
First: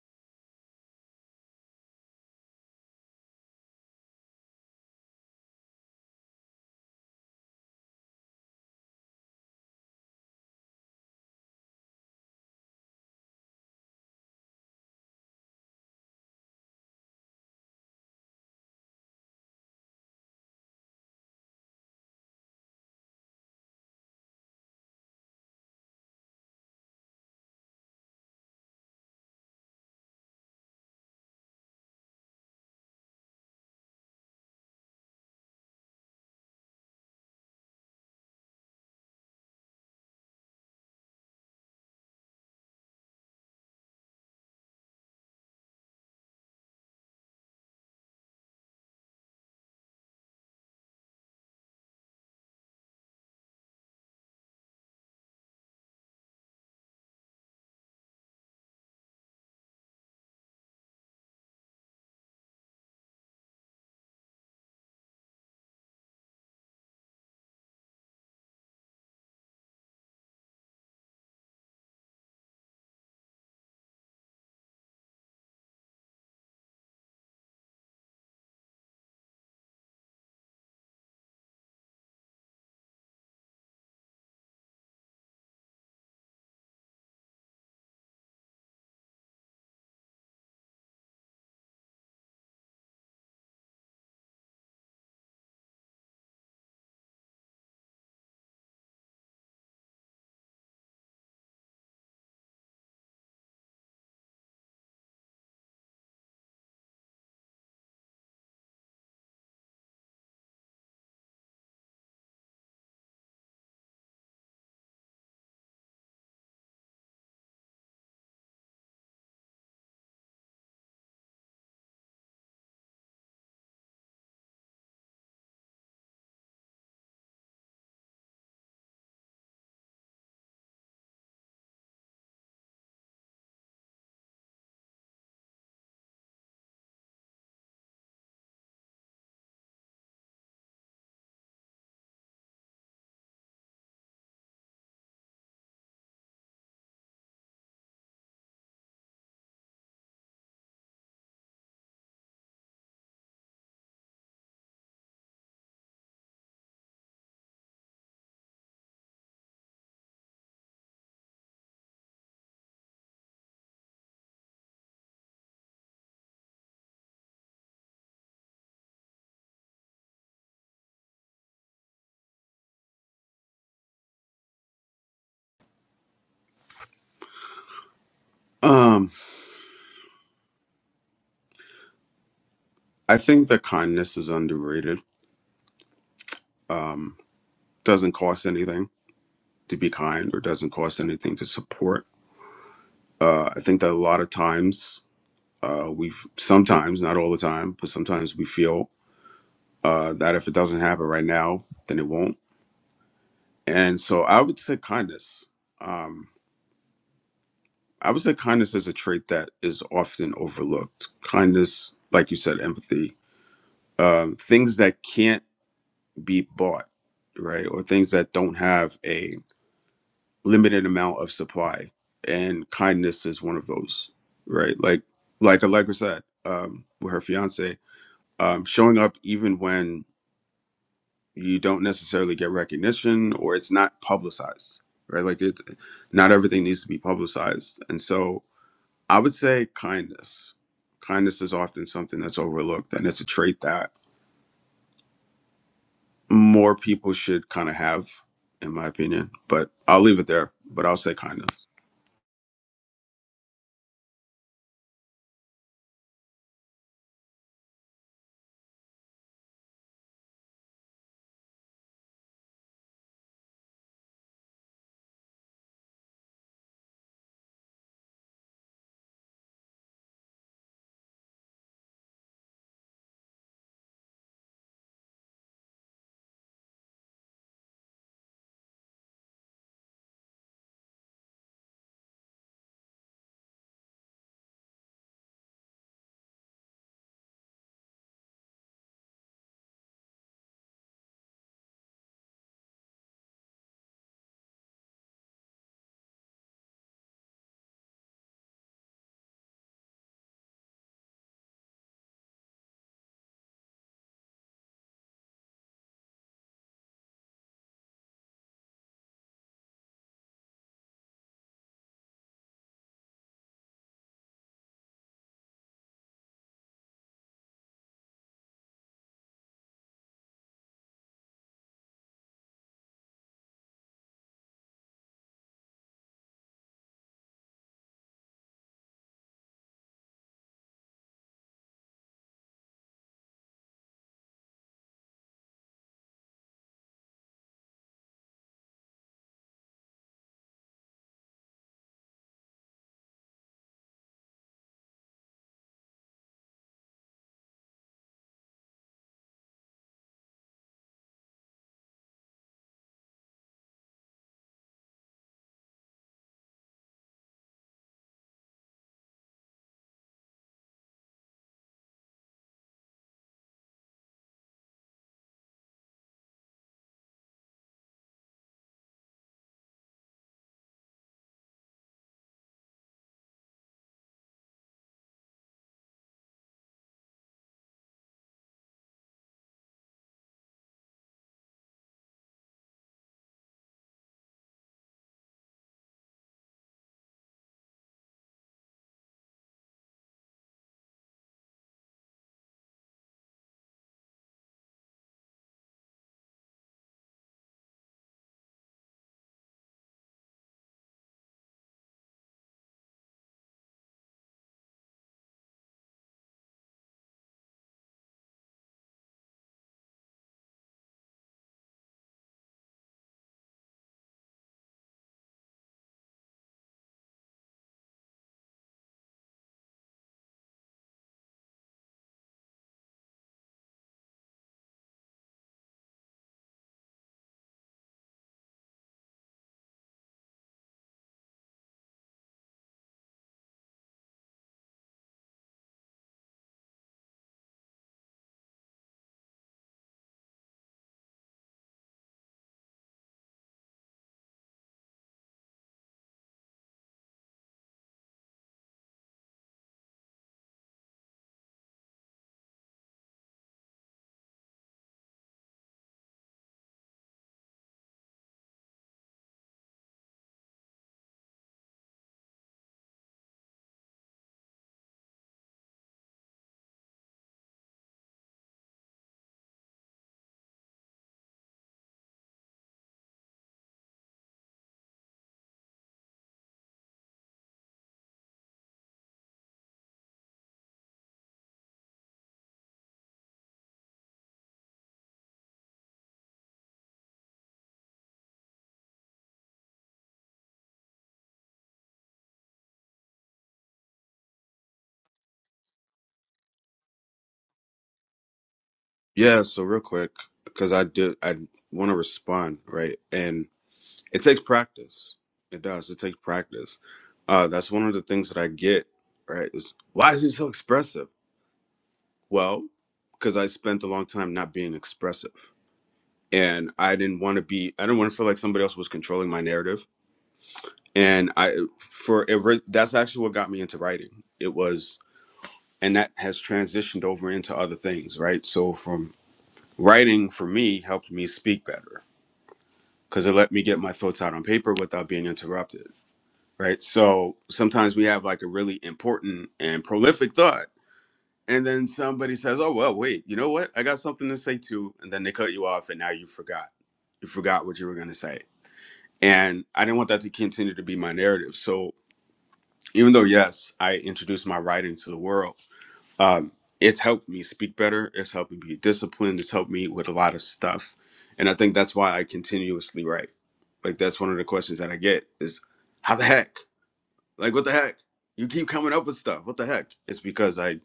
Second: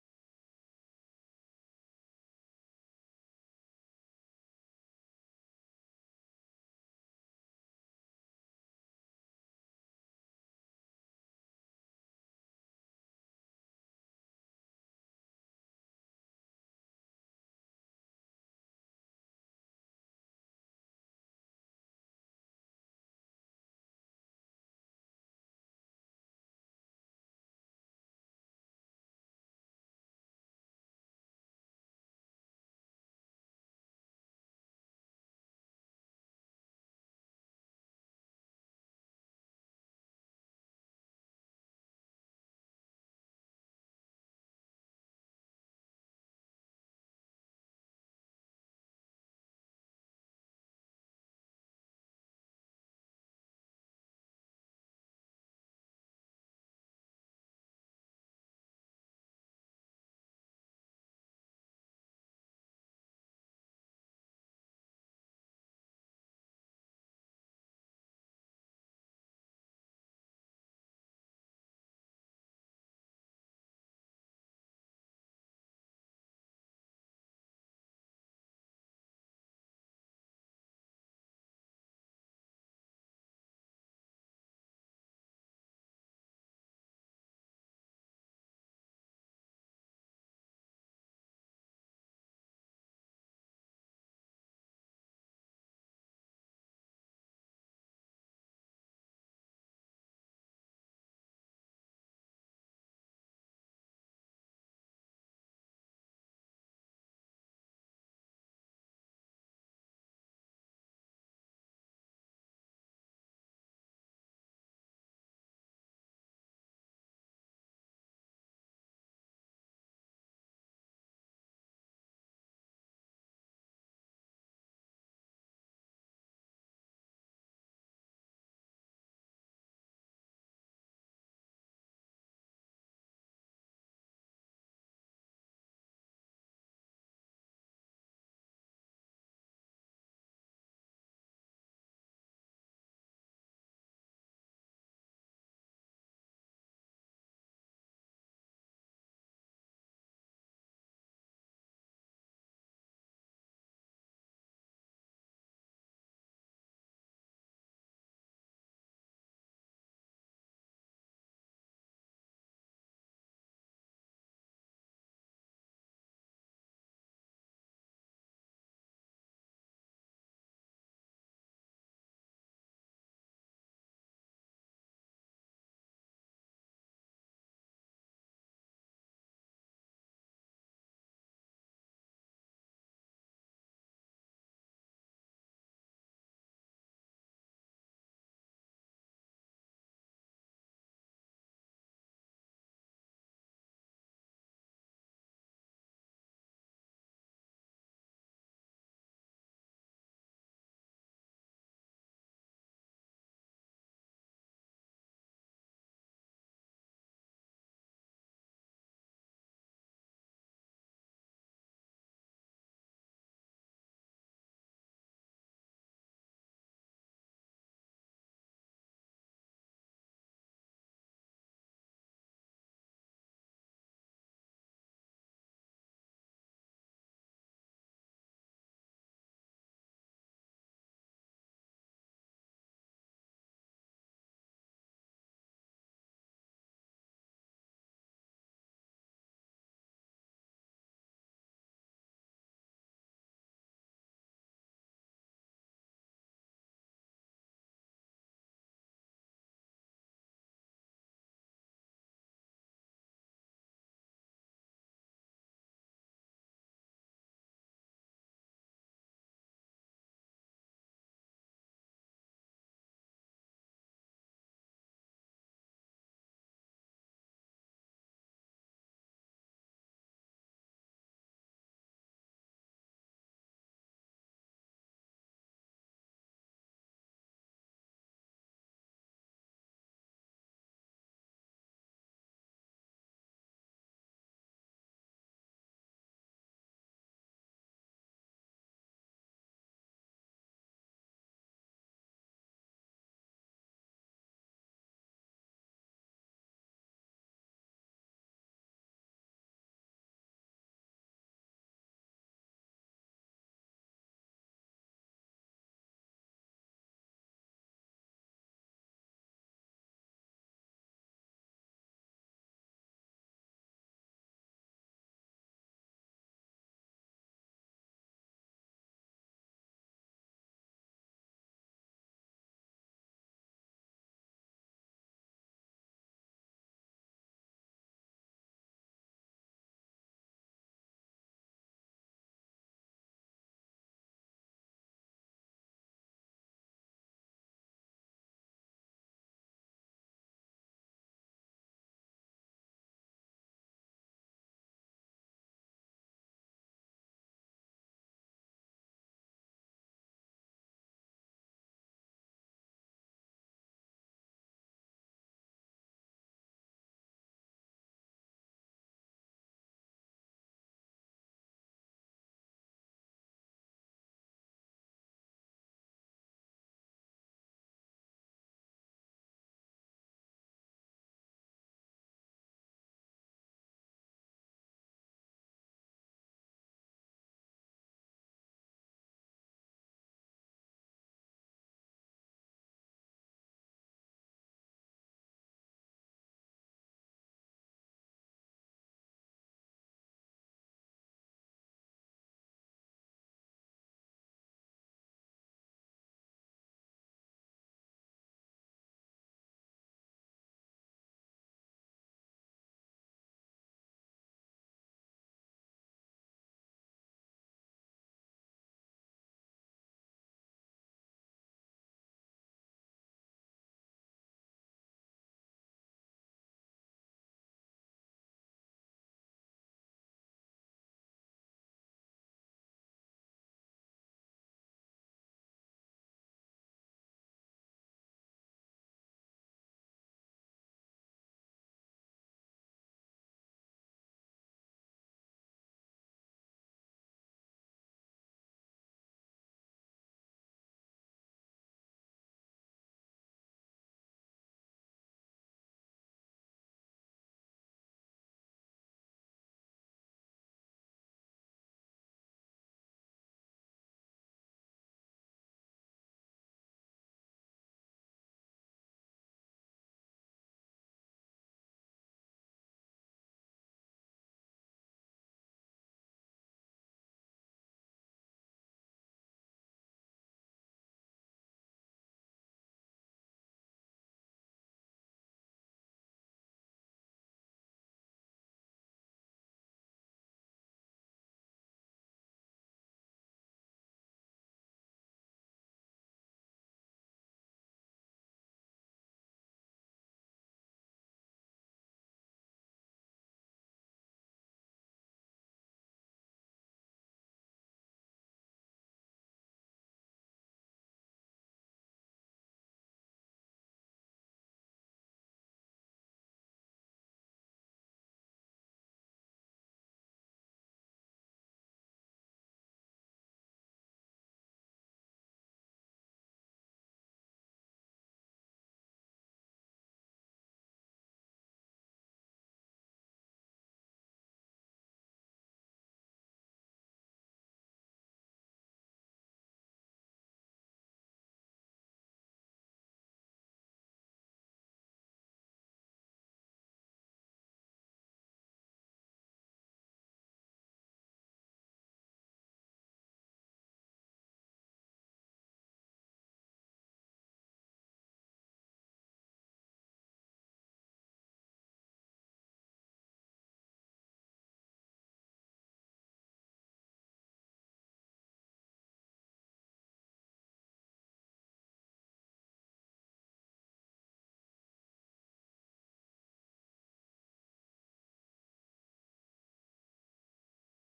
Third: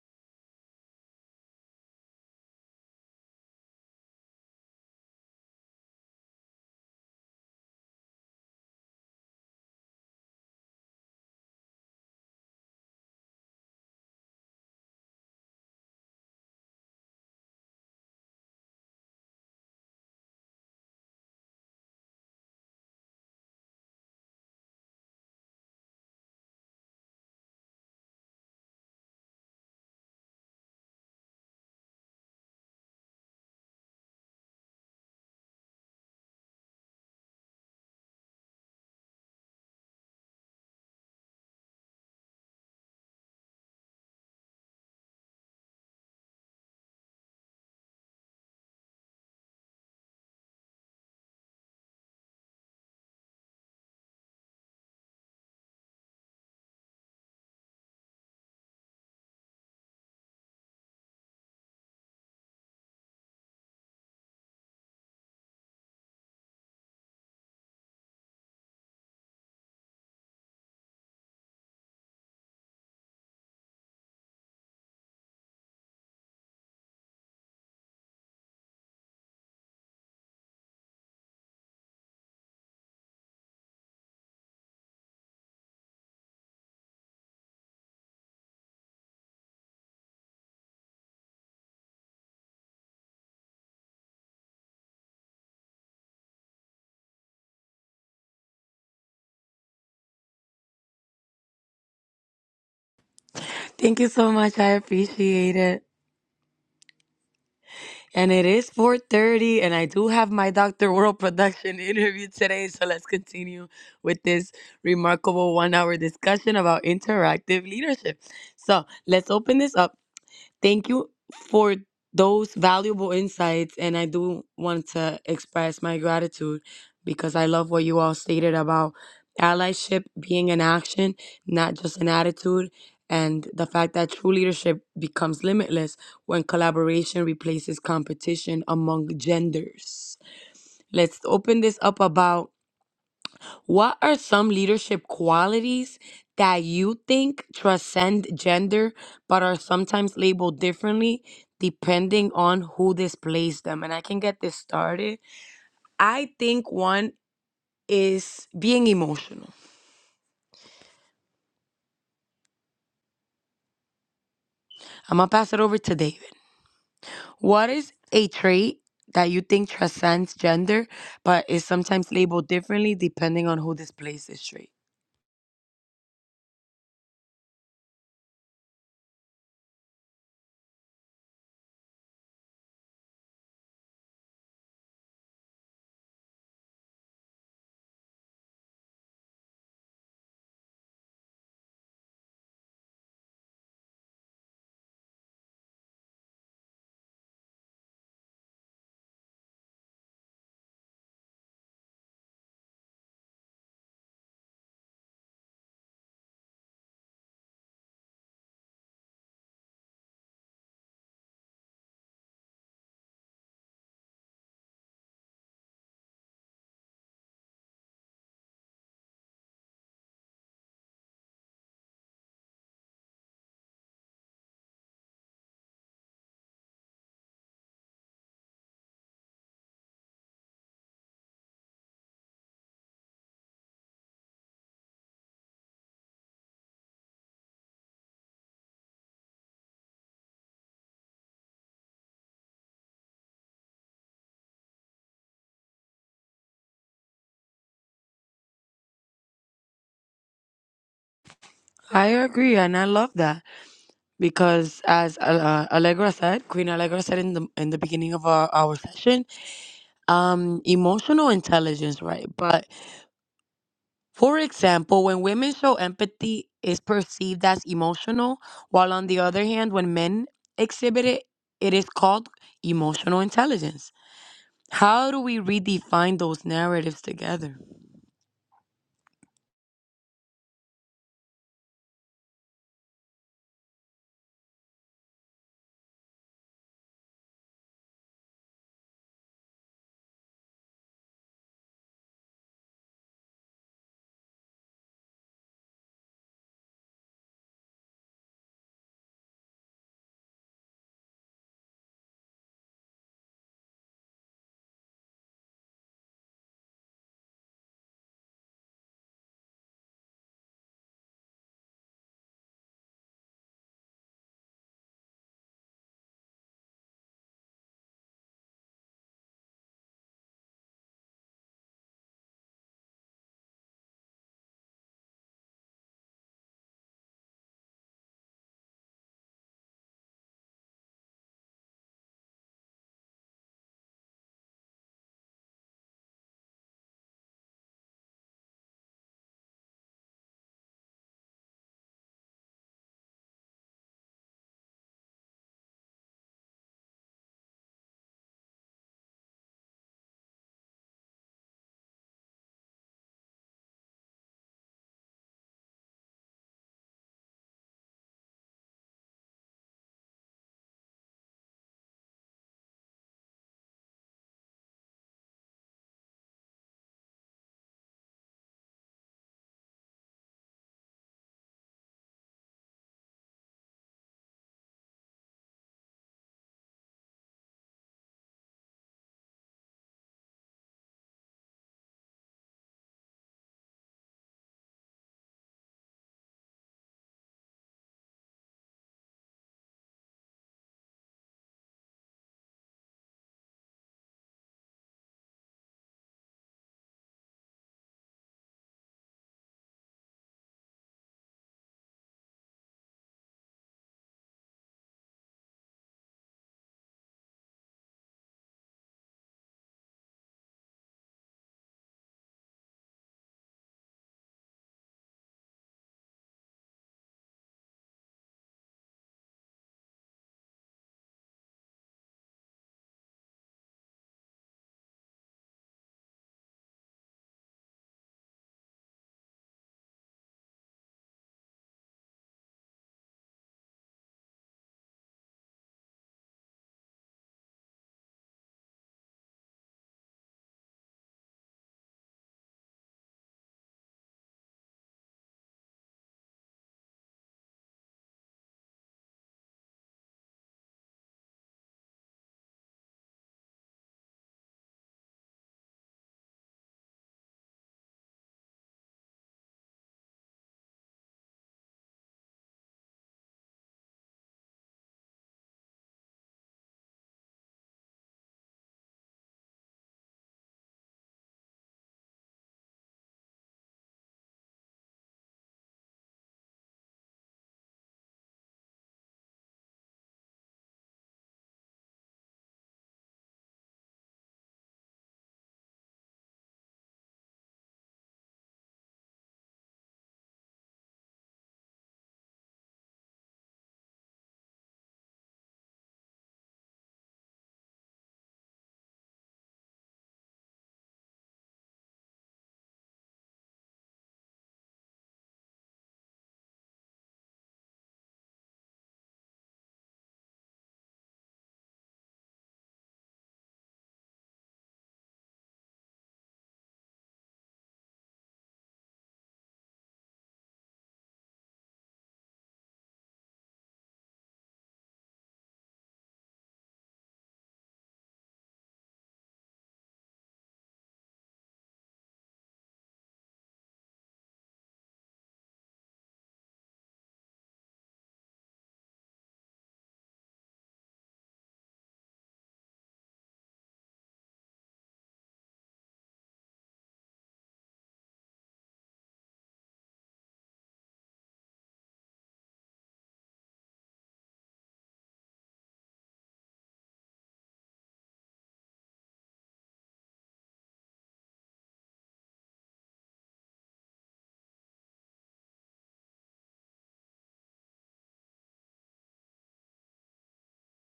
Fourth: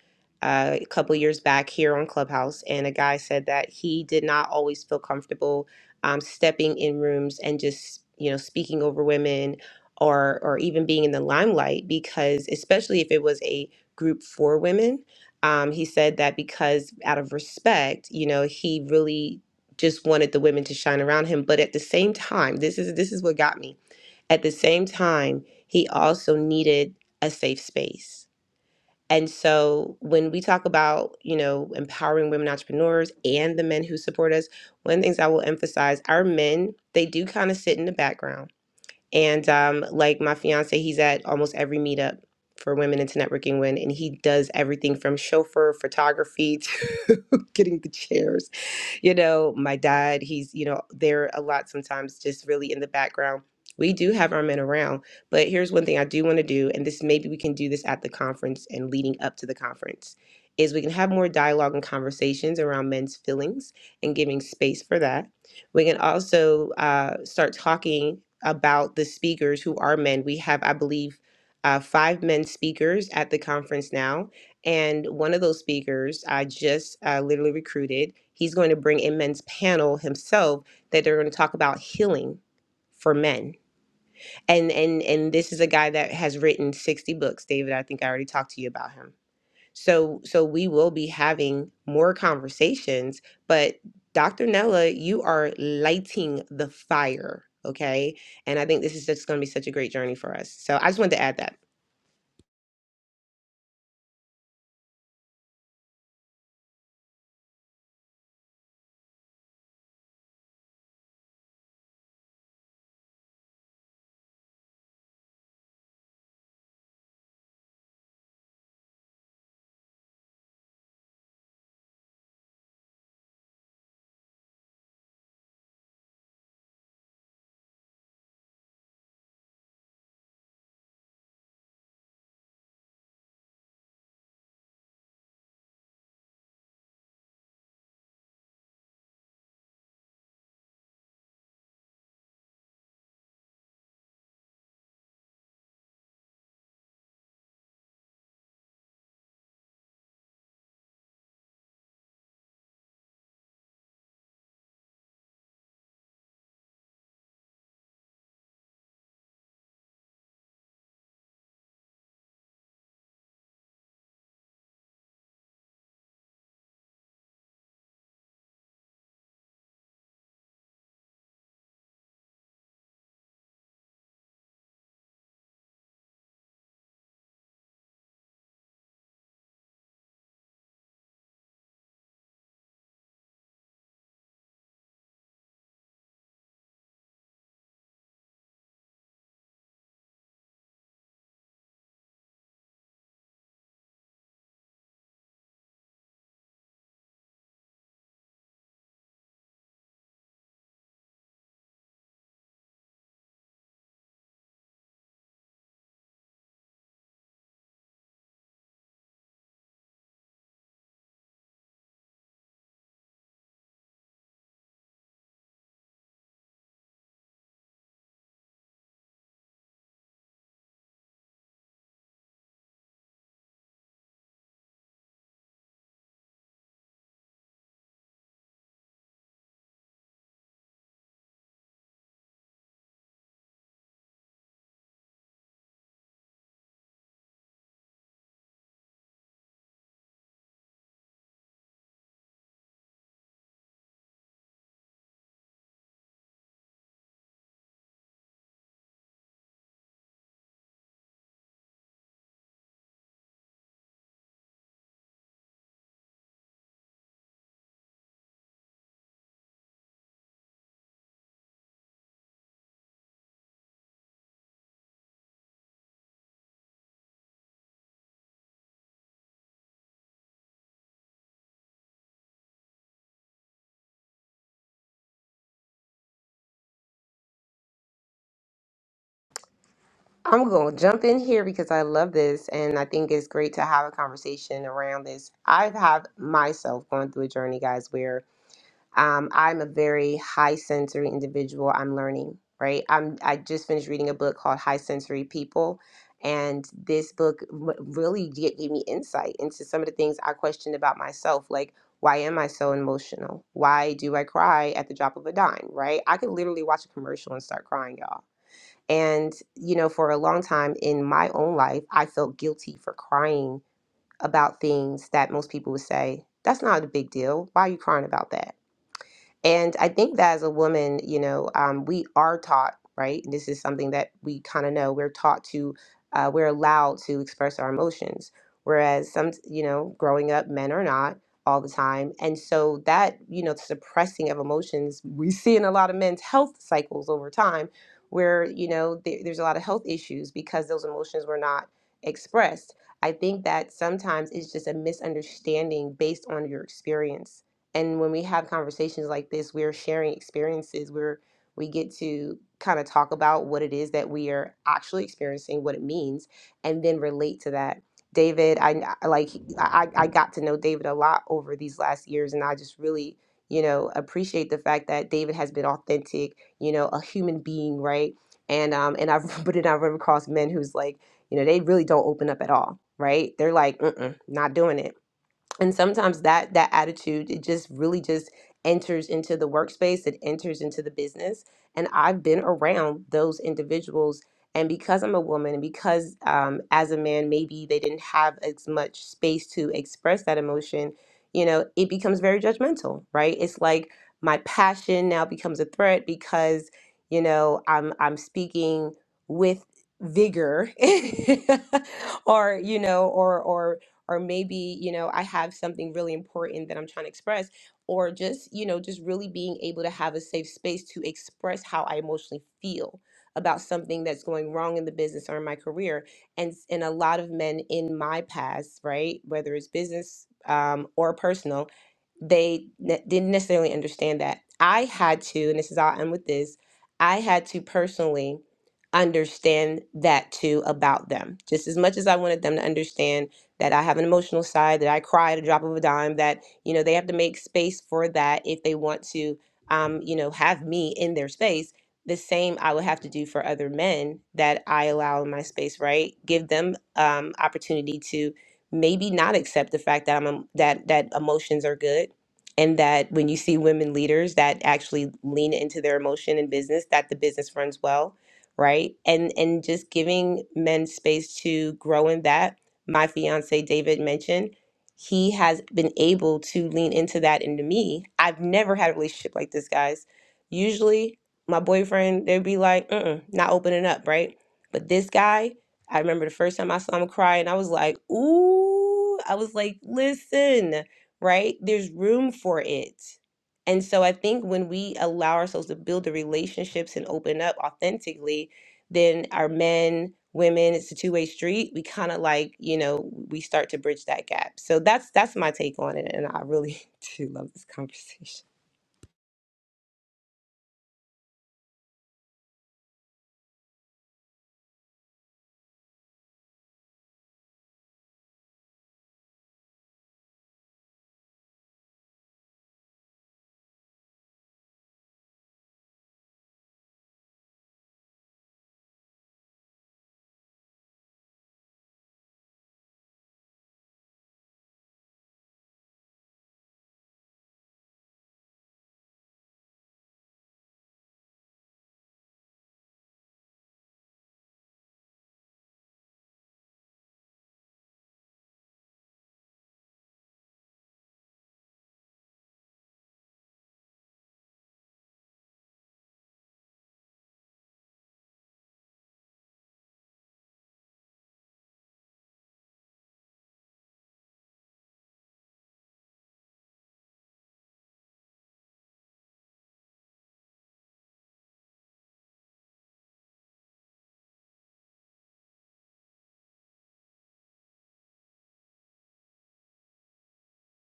uh, a couple years back here on Clubhouse, and a guy said that he did not always feel comfortable um, stepping in rooms and just, you know, speaking over women or or even being in the limelight because especially if it was a group for women um, he said that because out of respect, you know, he really just wanted the women to shine around him. But at the same time, this is this is what got me. At the same time, he also needed a safe space. And so when we talk about, you know, empowering women entrepreneurs and the men who support us, one of the things I will emphasize, our men, they do kind of sit in the background and um, like my fiance, he's at almost every meetup for Women into Networking Win, and he does everything from chauffeur photography to (laughs) getting the chairs you know, my dad, he's, you know, there a lot sometimes, just really in the background. We do have our men around, but here's one thing I do want to do, and this maybe we can do this at the conference and leading up to the conference, is we can have more dialogue and conversations around men's feelings and giving space for that. We can also uh, start talking about the speakers who are men. We have, I believe, uh, five men speakers at the conference now and one of those speakers I just uh, literally recruited, he's going to bring a men's panel himself that they're going to talk about healing for men. And and and this is a guy that has written 60 books, David. I think I already talked to you about him. So so we will be having more conversations, but Dr. Nella, you are lighting the fire, okay? And I think this is just going to be such a great journey for us. So I just wanted to add that.
Thank you so much. I appreciate it. And it is 4:30 and I do have my Dr. World production (laughs) interview today, so let's continue with this remarkable 1-hour discussion about interactive leadership. So, let's open this up Thank you for those valuable insights. And I do want to express my gratitude because I love what you all stated about allyship being an action, not just an attitude, and the fact that true leadership becomes limitless when collaboration replaces competition among genders. Let's open this up about what are some leadership qualities that you think transcend gender but are sometimes labeled differently depending on who displays them? And I can get this started. I think one is being emotional. I'm going to pass it over to David. What is a trait that you think transcends gender but is sometimes labeled differently depending on who displays this trait?
um i think that kindness is underrated doesn't cost anything to be kind or doesn't cost anything to support uh i think that a lot of times uh we sometimes not all the time but sometimes we feel uh, that if it doesn't happen right now, then it won't. And so I would say kindness. Um, I would say kindness is a trait that is often overlooked. Kindness, like you said, empathy, um, things that can't be bought, right? Or things that don't have a limited amount of supply. And kindness is one of those, right? Like, like Allegra said, um, with her fiance, um, showing up even when you don't necessarily get recognition or it's not publicized right like it not everything needs to be publicized and so i would say kindness kindness is often something that's overlooked and it's a trait that more people should kind of have in my opinion but i'll leave it there but i'll say kindness
I agree, and I love that. because as Al- uh, Allegra said, Queen Allegra said in the in the beginning of our, our session, um, emotional intelligence, right? But for example, when women show empathy, is perceived as emotional, while on the other hand, when men exhibit it, it is called emotional intelligence. How do we redefine those narratives together?
I'm going to jump in here because I love this and I think it's great to have a conversation around this. I've had myself going through a journey, guys, where um, I'm a very high sensory individual. I'm learning, right? I'm I just finished reading a book called High Sensory People, and this book w- really g- gave me insight into some of the things I questioned about myself, like. Why am I so emotional? Why do I cry at the drop of a dime, right? I could literally watch a commercial and start crying, y'all and, you know, for a long time in my own life, I felt guilty for crying about things that most people would say, that's not a big deal. Why are you crying about that? And I think that as a woman, you know, um, we are taught, right? And this is something that we kind of know. We're taught to, uh, we're allowed to express our emotions. Whereas some, you know, growing up, men are not all the time. And so that, you know, suppressing of emotions, we see in a lot of men's health cycles over time where, you know, there there's a lot of health issues because those emotions were not expressed. I think that sometimes it's just a misunderstanding based on your experience and when we have conversations like this we're sharing experiences where we get to kind of talk about what it is that we are actually experiencing what it means and then relate to that david i I- like i i got to know david a lot over these last years and i just really you know appreciate the fact that david has been authentic you know a human being right and um and i've (laughs) but then i've run across men who's like you know they really don't open up at all right they're like Mm-mm, not doing it and sometimes that that attitude it just really just enters into the workspace it enters into the business and i've been around those individuals and because i'm a woman and because um, as a man maybe they didn't have as much space to express that emotion you know it becomes very judgmental right it's like my passion now becomes a threat because you know i'm i'm speaking with vigor (laughs) or you know or or or maybe you know i have something really important that i'm trying to express or just you know just really being able to have a safe space to express how i emotionally feel about something that's going wrong in the business or in my career and and a lot of men in my past right whether it's business um, or personal they ne- didn't necessarily understand that. I had to, and this is how i end with this, I had to personally understand that too about them. Just as much as I wanted them to understand that I have an emotional side, that I cry at a drop of a dime, that, you know, they have to make space for that if they want to, um, you know, have me in their space. The same I would have to do for other men that I allow in my space, right? Give them um, opportunity to maybe not accept the fact that I'm em- that that emotions are good and that when you see women leaders that actually lean into their emotion in business that the business runs well right and and just giving men space to grow in that my fiance david mentioned he has been able to lean into that into me i've never had a relationship like this guys usually my boyfriend they'd be like mm not opening up right but this guy i remember the first time i saw him cry and i was like ooh i was like listen right? There's room for it. And so I think when we allow ourselves to build the relationships and open up authentically, then our men, women, it's a two-way street. We kind of like, you know, we start to bridge that gap. So that's that's my take on it. And I really (laughs) do love this conversation.
yeah so real quick because i do i want to respond right and it takes practice it does it takes practice uh that's one of the things that i get right is why is he so expressive Well, because I spent a long time not being expressive, and I didn't want to be. I didn't want to feel like somebody else was controlling my narrative. And I, for it, re- that's actually what got me into writing. It was, and that has transitioned over into other things, right? So from writing for me helped me speak better because it let me get my thoughts out on paper without being interrupted, right? So sometimes we have like a really important and prolific thought and then somebody says, "Oh well, wait, you know what? I got something to say too," and then they cut you off, and now you forgot. You forgot what you were going to say, and I didn't want that to continue to be my narrative. So even though yes, I introduced my writing to the world, um, it's helped me speak better. It's helped me be disciplined. It's helped me with a lot of stuff, and I think that's why I continuously write. Like that's one of the questions that I get is, "How the heck? Like what the heck? You keep coming up with stuff. What the heck?" It's because I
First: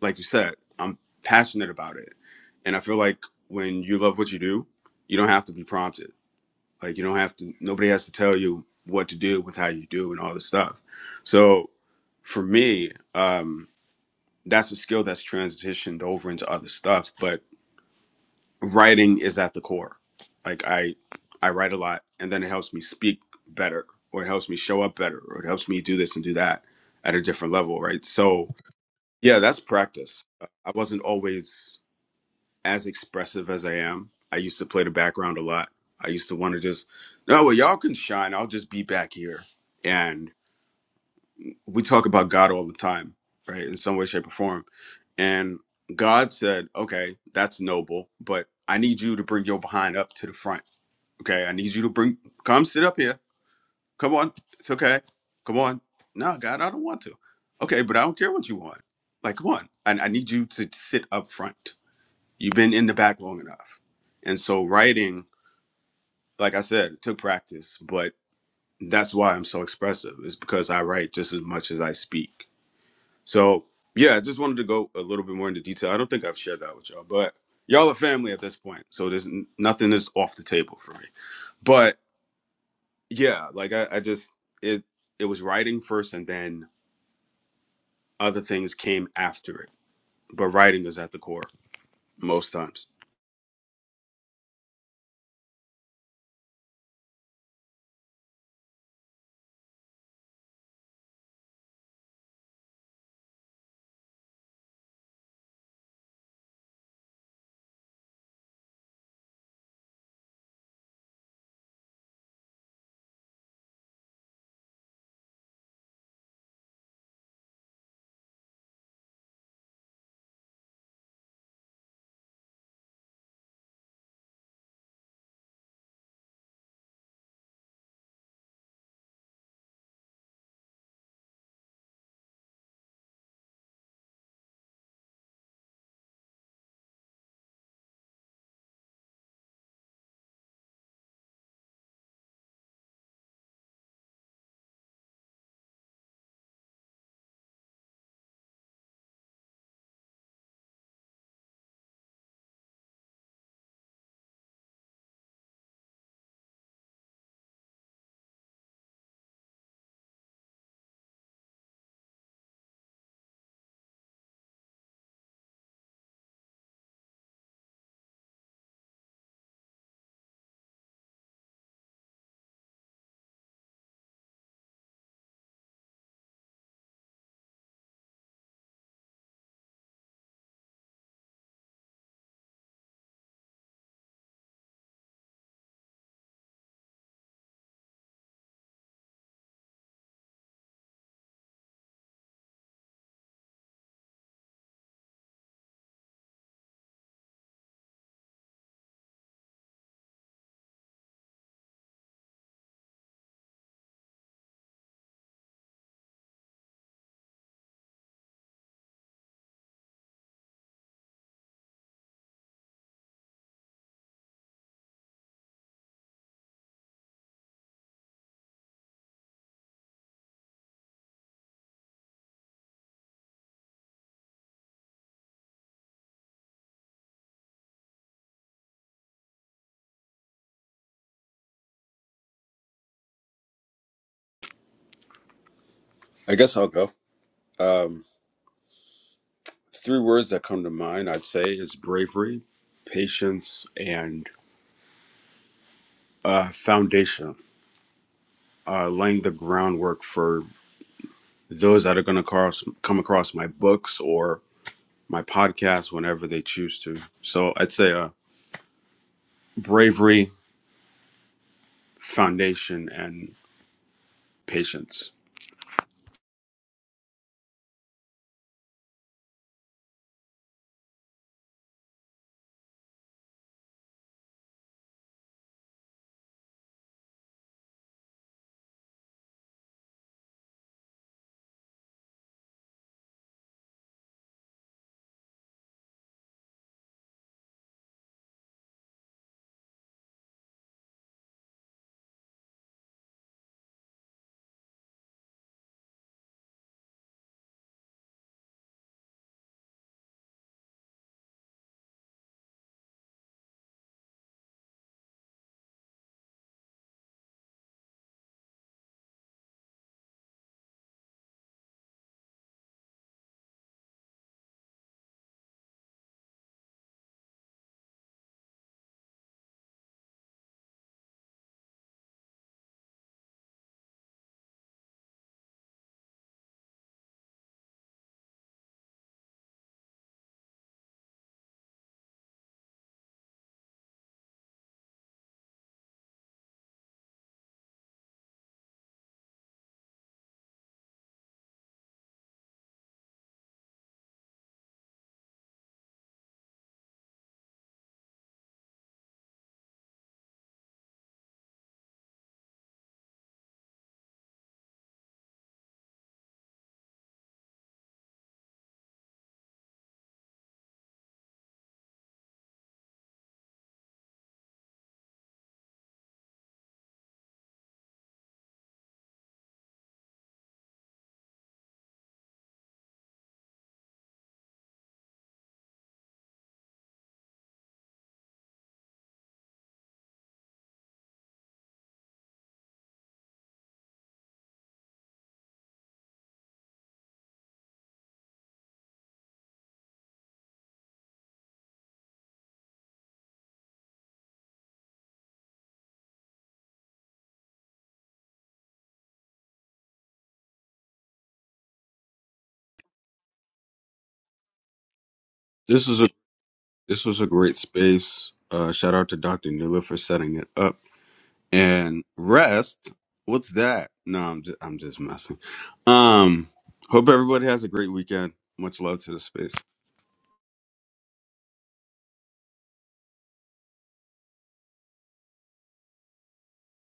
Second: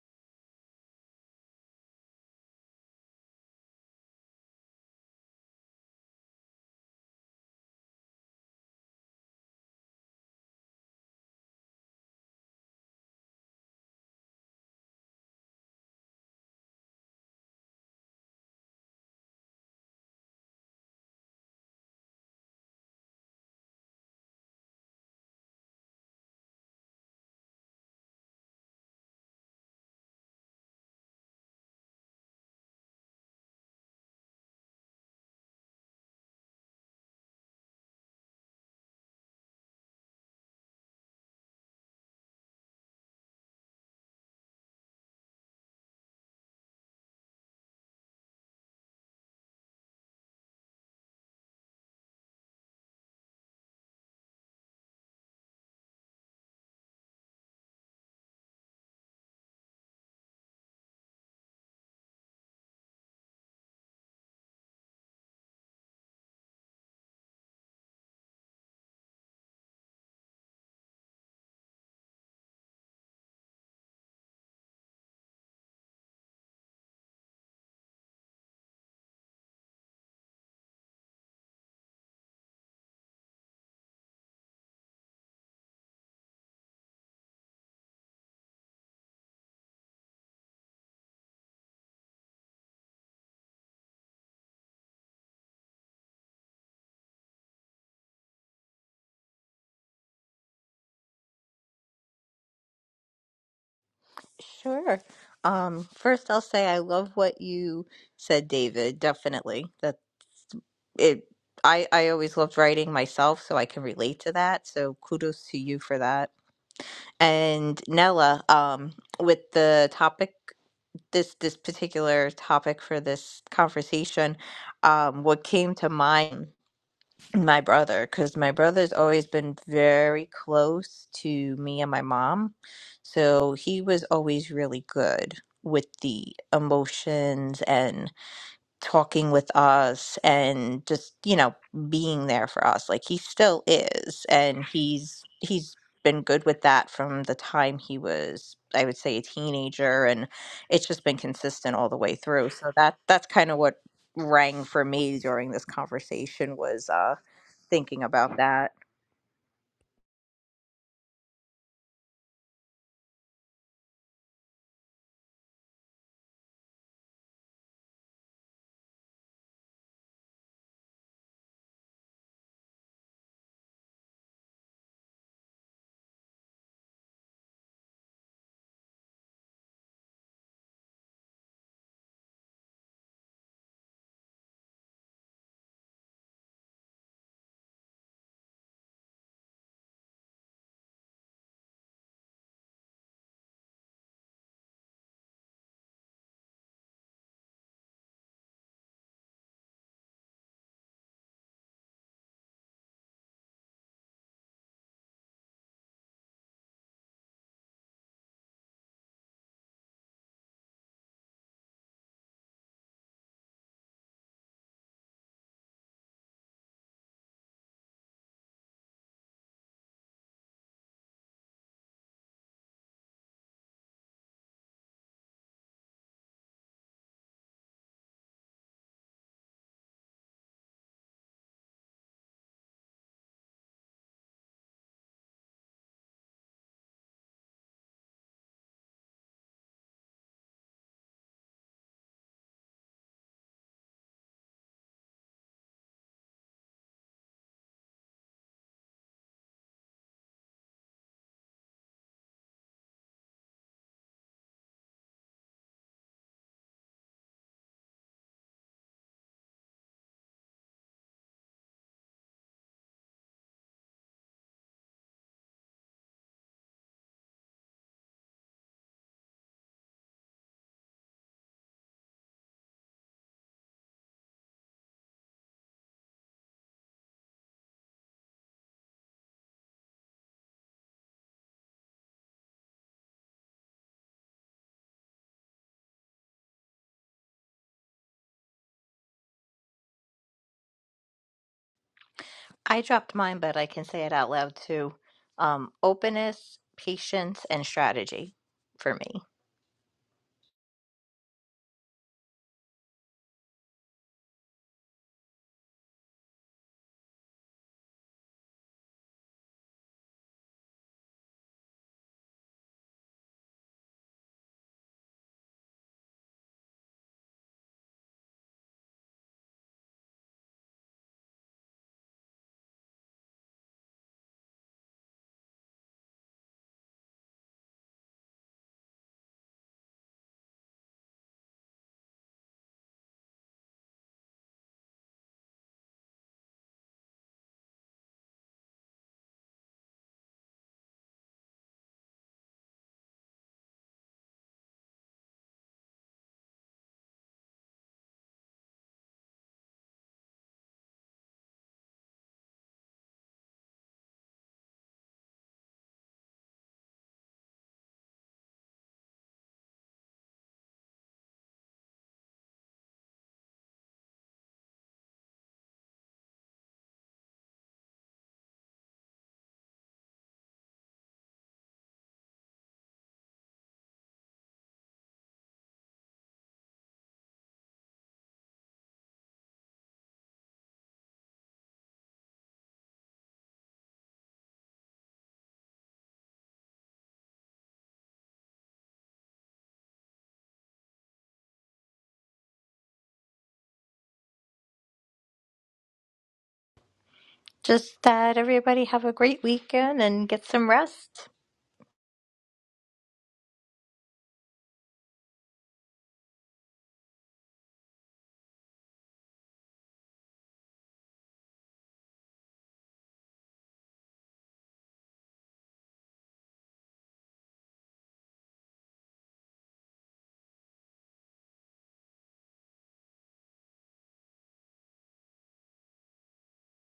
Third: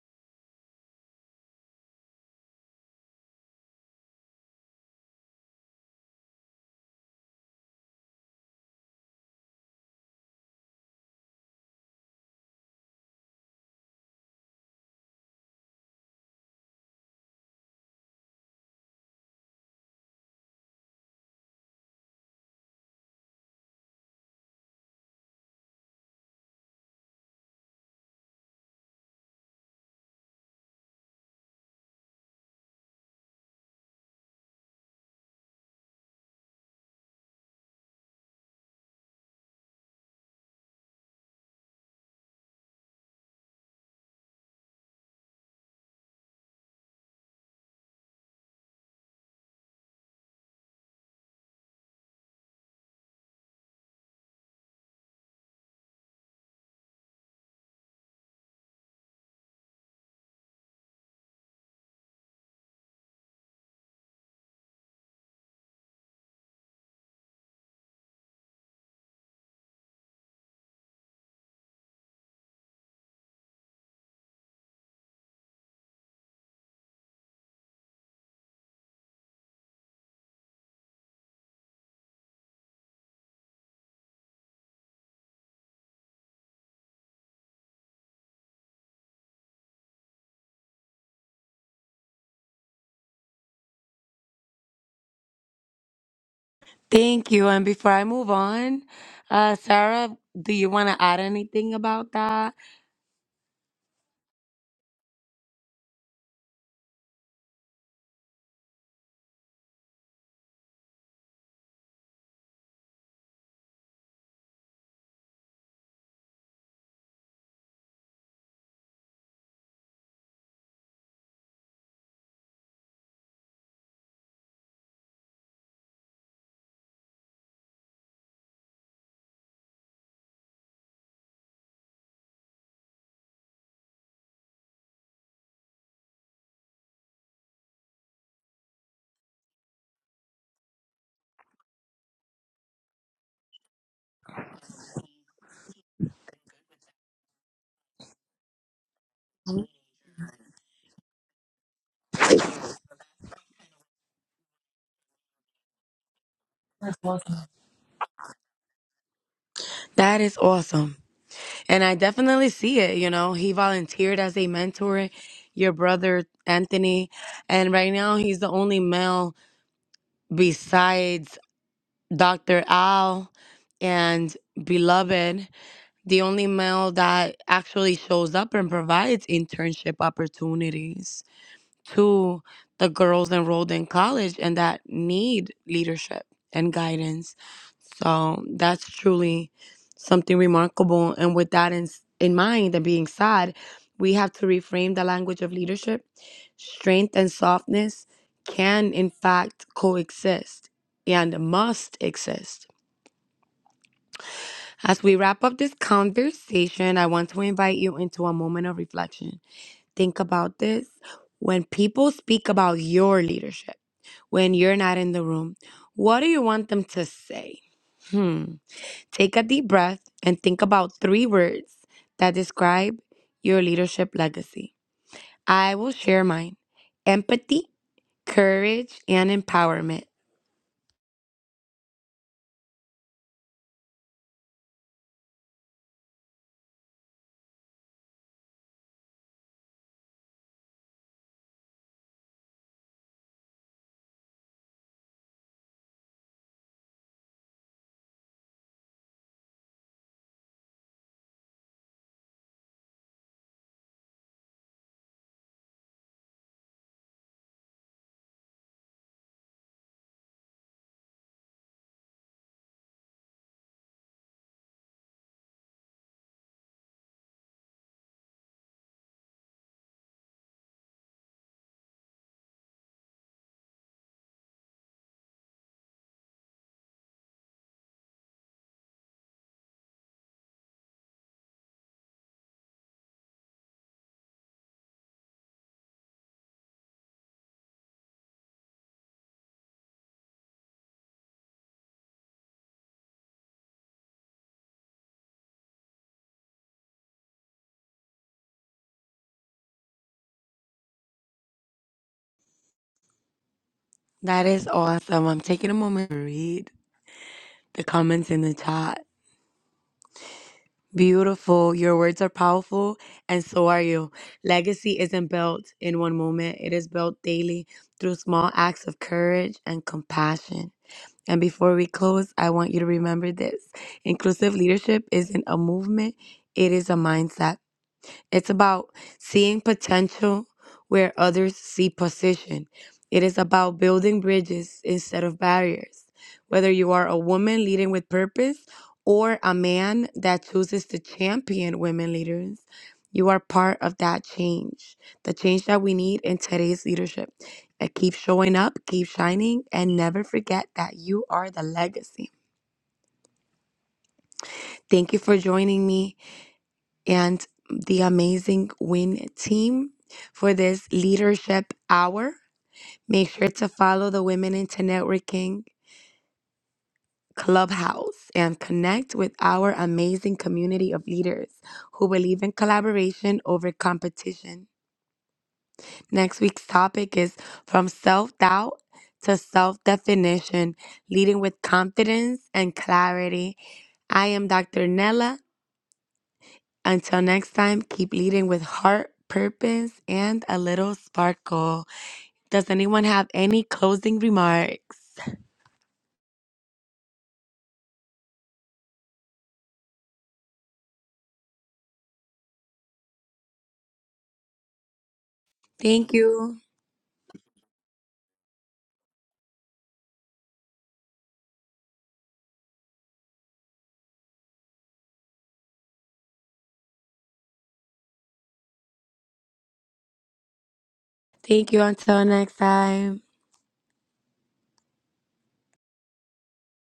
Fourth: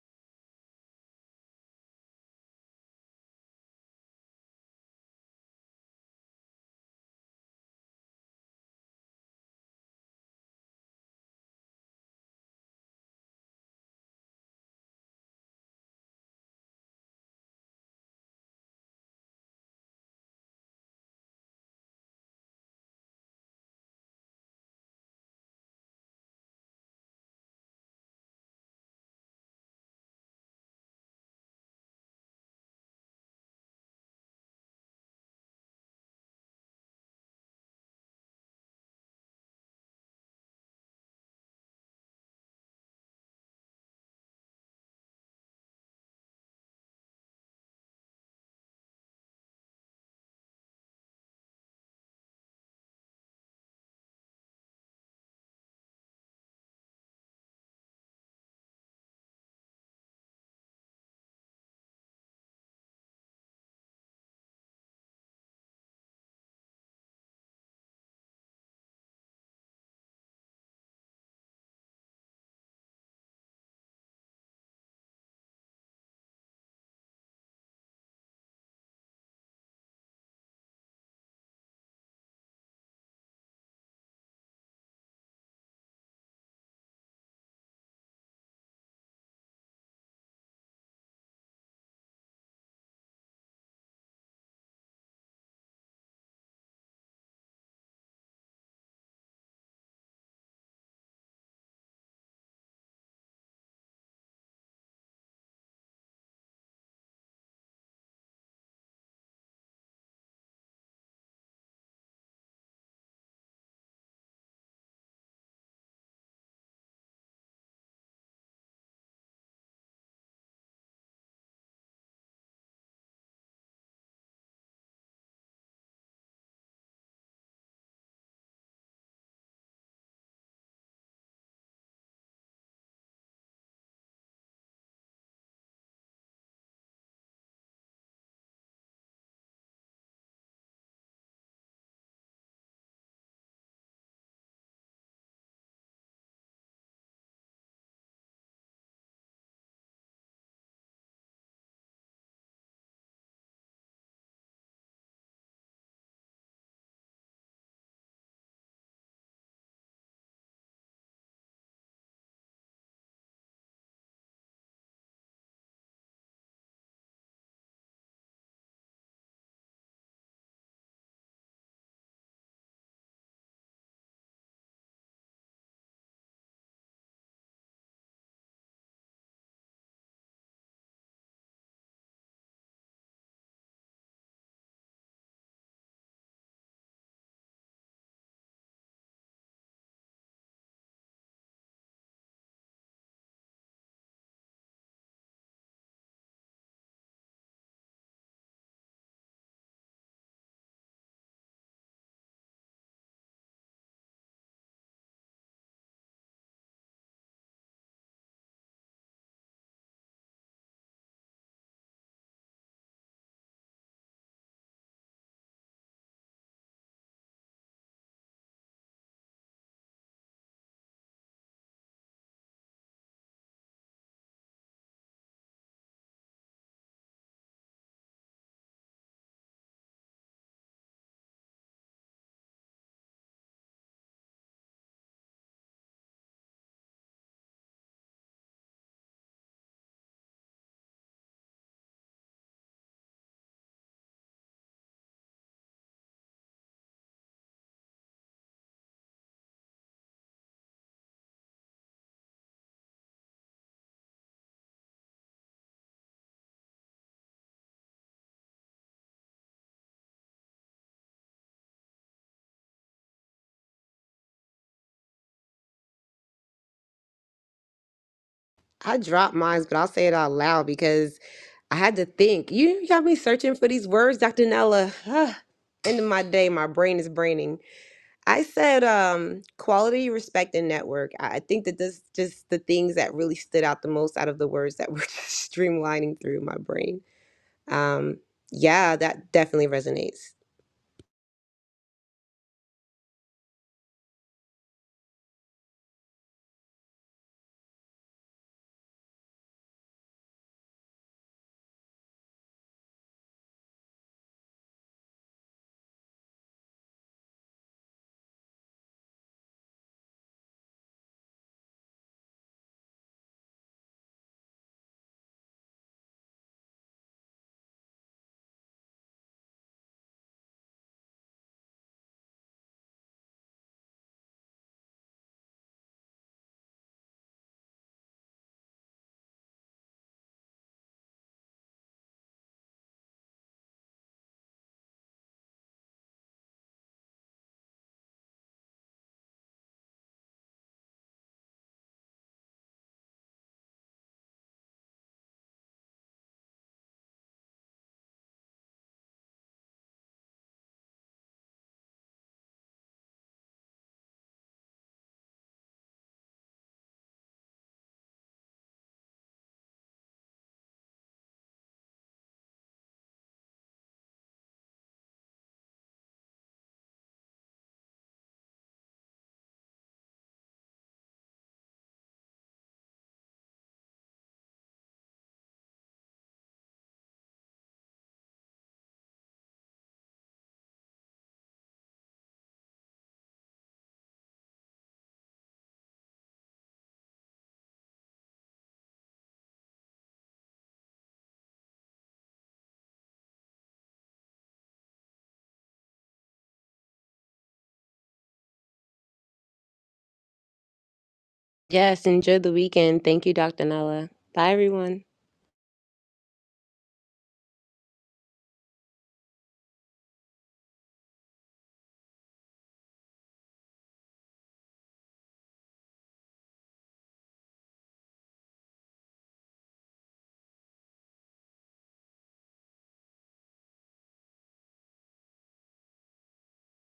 like you said, I'm passionate about it. And I feel like when you love what you do, you don't have to be prompted. Like you don't have to nobody has to tell you what to do with how you do and all this stuff. So for me, um, that's a skill that's transitioned over into other stuff, but writing is at the core. Like I I write a lot and then it helps me speak better or it helps me show up better or it helps me do this and do that at a different level, right? So yeah, that's practice. I wasn't always as expressive as I am. I used to play the background a lot. I used to want to just, no, well, y'all can shine. I'll just be back here. And we talk about God all the time, right? In some way, shape, or form. And God said, okay, that's noble, but I need you to bring your behind up to the front. Okay. I need you to bring, come sit up here. Come on. It's okay. Come on. No, God, I don't want to. Okay, but I don't care what you want. Like, come on. I, I need you to sit up front. You've been in the back long enough. And so writing, like I said, it took practice, but that's why I'm so expressive, is because I write just as much as I speak. So yeah, I just wanted to go a little bit more into detail. I don't think I've shared that with y'all, but y'all are family at this point. So there's n- nothing is off the table for me. But yeah, like I, I just it it was writing first and then other things came after it. But writing is at the core most times.
Thank you. And before I move on, uh, Sarah, do you want to add anything about that?
sure um first i'll say i love what you said david definitely that it i i always loved writing myself so i can relate to that so kudos to you for that and nella um with the topic this this particular topic for this conversation um what came to mind my brother because my brother's always been very close to me and my mom. So he was always really good with the emotions talking with us and just you know being there for us like he still is and he's he's been good with that from the time he was i would say a teenager and it's just been consistent all the way through so that that's kind of what rang for me during this conversation was uh
Awesome.
thinking about that
That is awesome. And I definitely see it. You know, he volunteered as a mentor, your brother, Anthony. And right now, he's the only male besides Dr. Al and Beloved, the only male that actually shows up and provides internship opportunities. to the girls enrolled in college and that need leadership and guidance. So that's truly something remarkable. And with that in, in mind and being sad, we have to reframe the language of leadership. Strength and softness can, in fact, coexist and must exist. As we wrap up this conversation, I want to invite you into a moment of reflection think about this. When people speak about your leadership, when you're not in the room, what do you want them to say? Hmm. Take a deep breath and think about three words that describe your leadership legacy. I will share mine empathy, courage, and empowerment.
I guess I'll go. Um three words that come to mind i'd say is bravery patience and uh, foundation uh, laying the groundwork for those that are going to cross, come across my books or my podcast whenever they choose to so i'd say uh, bravery foundation and patience
I dropped mine, but I'll say it out loud because I had to think. You got me searching for these words, Dr. Nella. (sighs) End of my day, my brain is braining. I said um, quality, respect, and network. I I think that this just the things that really stood out the most out of the words that were (laughs) just streamlining through my brain. Um, yeah, that definitely resonates.
i dropped mine but i can say it out loud too um openness patience and strategy for me
That is awesome. I'm taking a moment to read the comments in the chat. Beautiful. Your words are powerful, and so are you. Legacy isn't built in one moment, it is built daily through small acts of courage and compassion. And before we close, I want you to remember this inclusive leadership isn't a movement, it is a mindset. It's about seeing potential where others see position. It is about building bridges instead of barriers. Whether you are a woman leading with purpose or a man that chooses to champion women leaders, you are part of that change, the change that we need in today's leadership. And keep showing up, keep shining, and never forget that you are the legacy. Thank you for joining me. and the amazing WIN team for this leadership hour. Make sure to follow the Women into Networking Clubhouse and connect with our amazing community of leaders who believe in collaboration over competition. Next week's topic is From Self Doubt to Self Definition, Leading with Confidence and Clarity. I am Dr. Nella Until next time, keep leading with heart, purpose, and a little sparkle. Does anyone have any closing remarks?
Just that everybody have a great weekend and get some rest.
Yes, enjoy the weekend. Thank you, Dr. Nella. Bye, everyone.
this was a
Thank you.
this was a great space uh, shout out to dr Newler for setting it up And rest, what's that? No, I'm just I'm just messing. Um, hope everybody has a great weekend. Much love to the space.
Thank you. Until next time.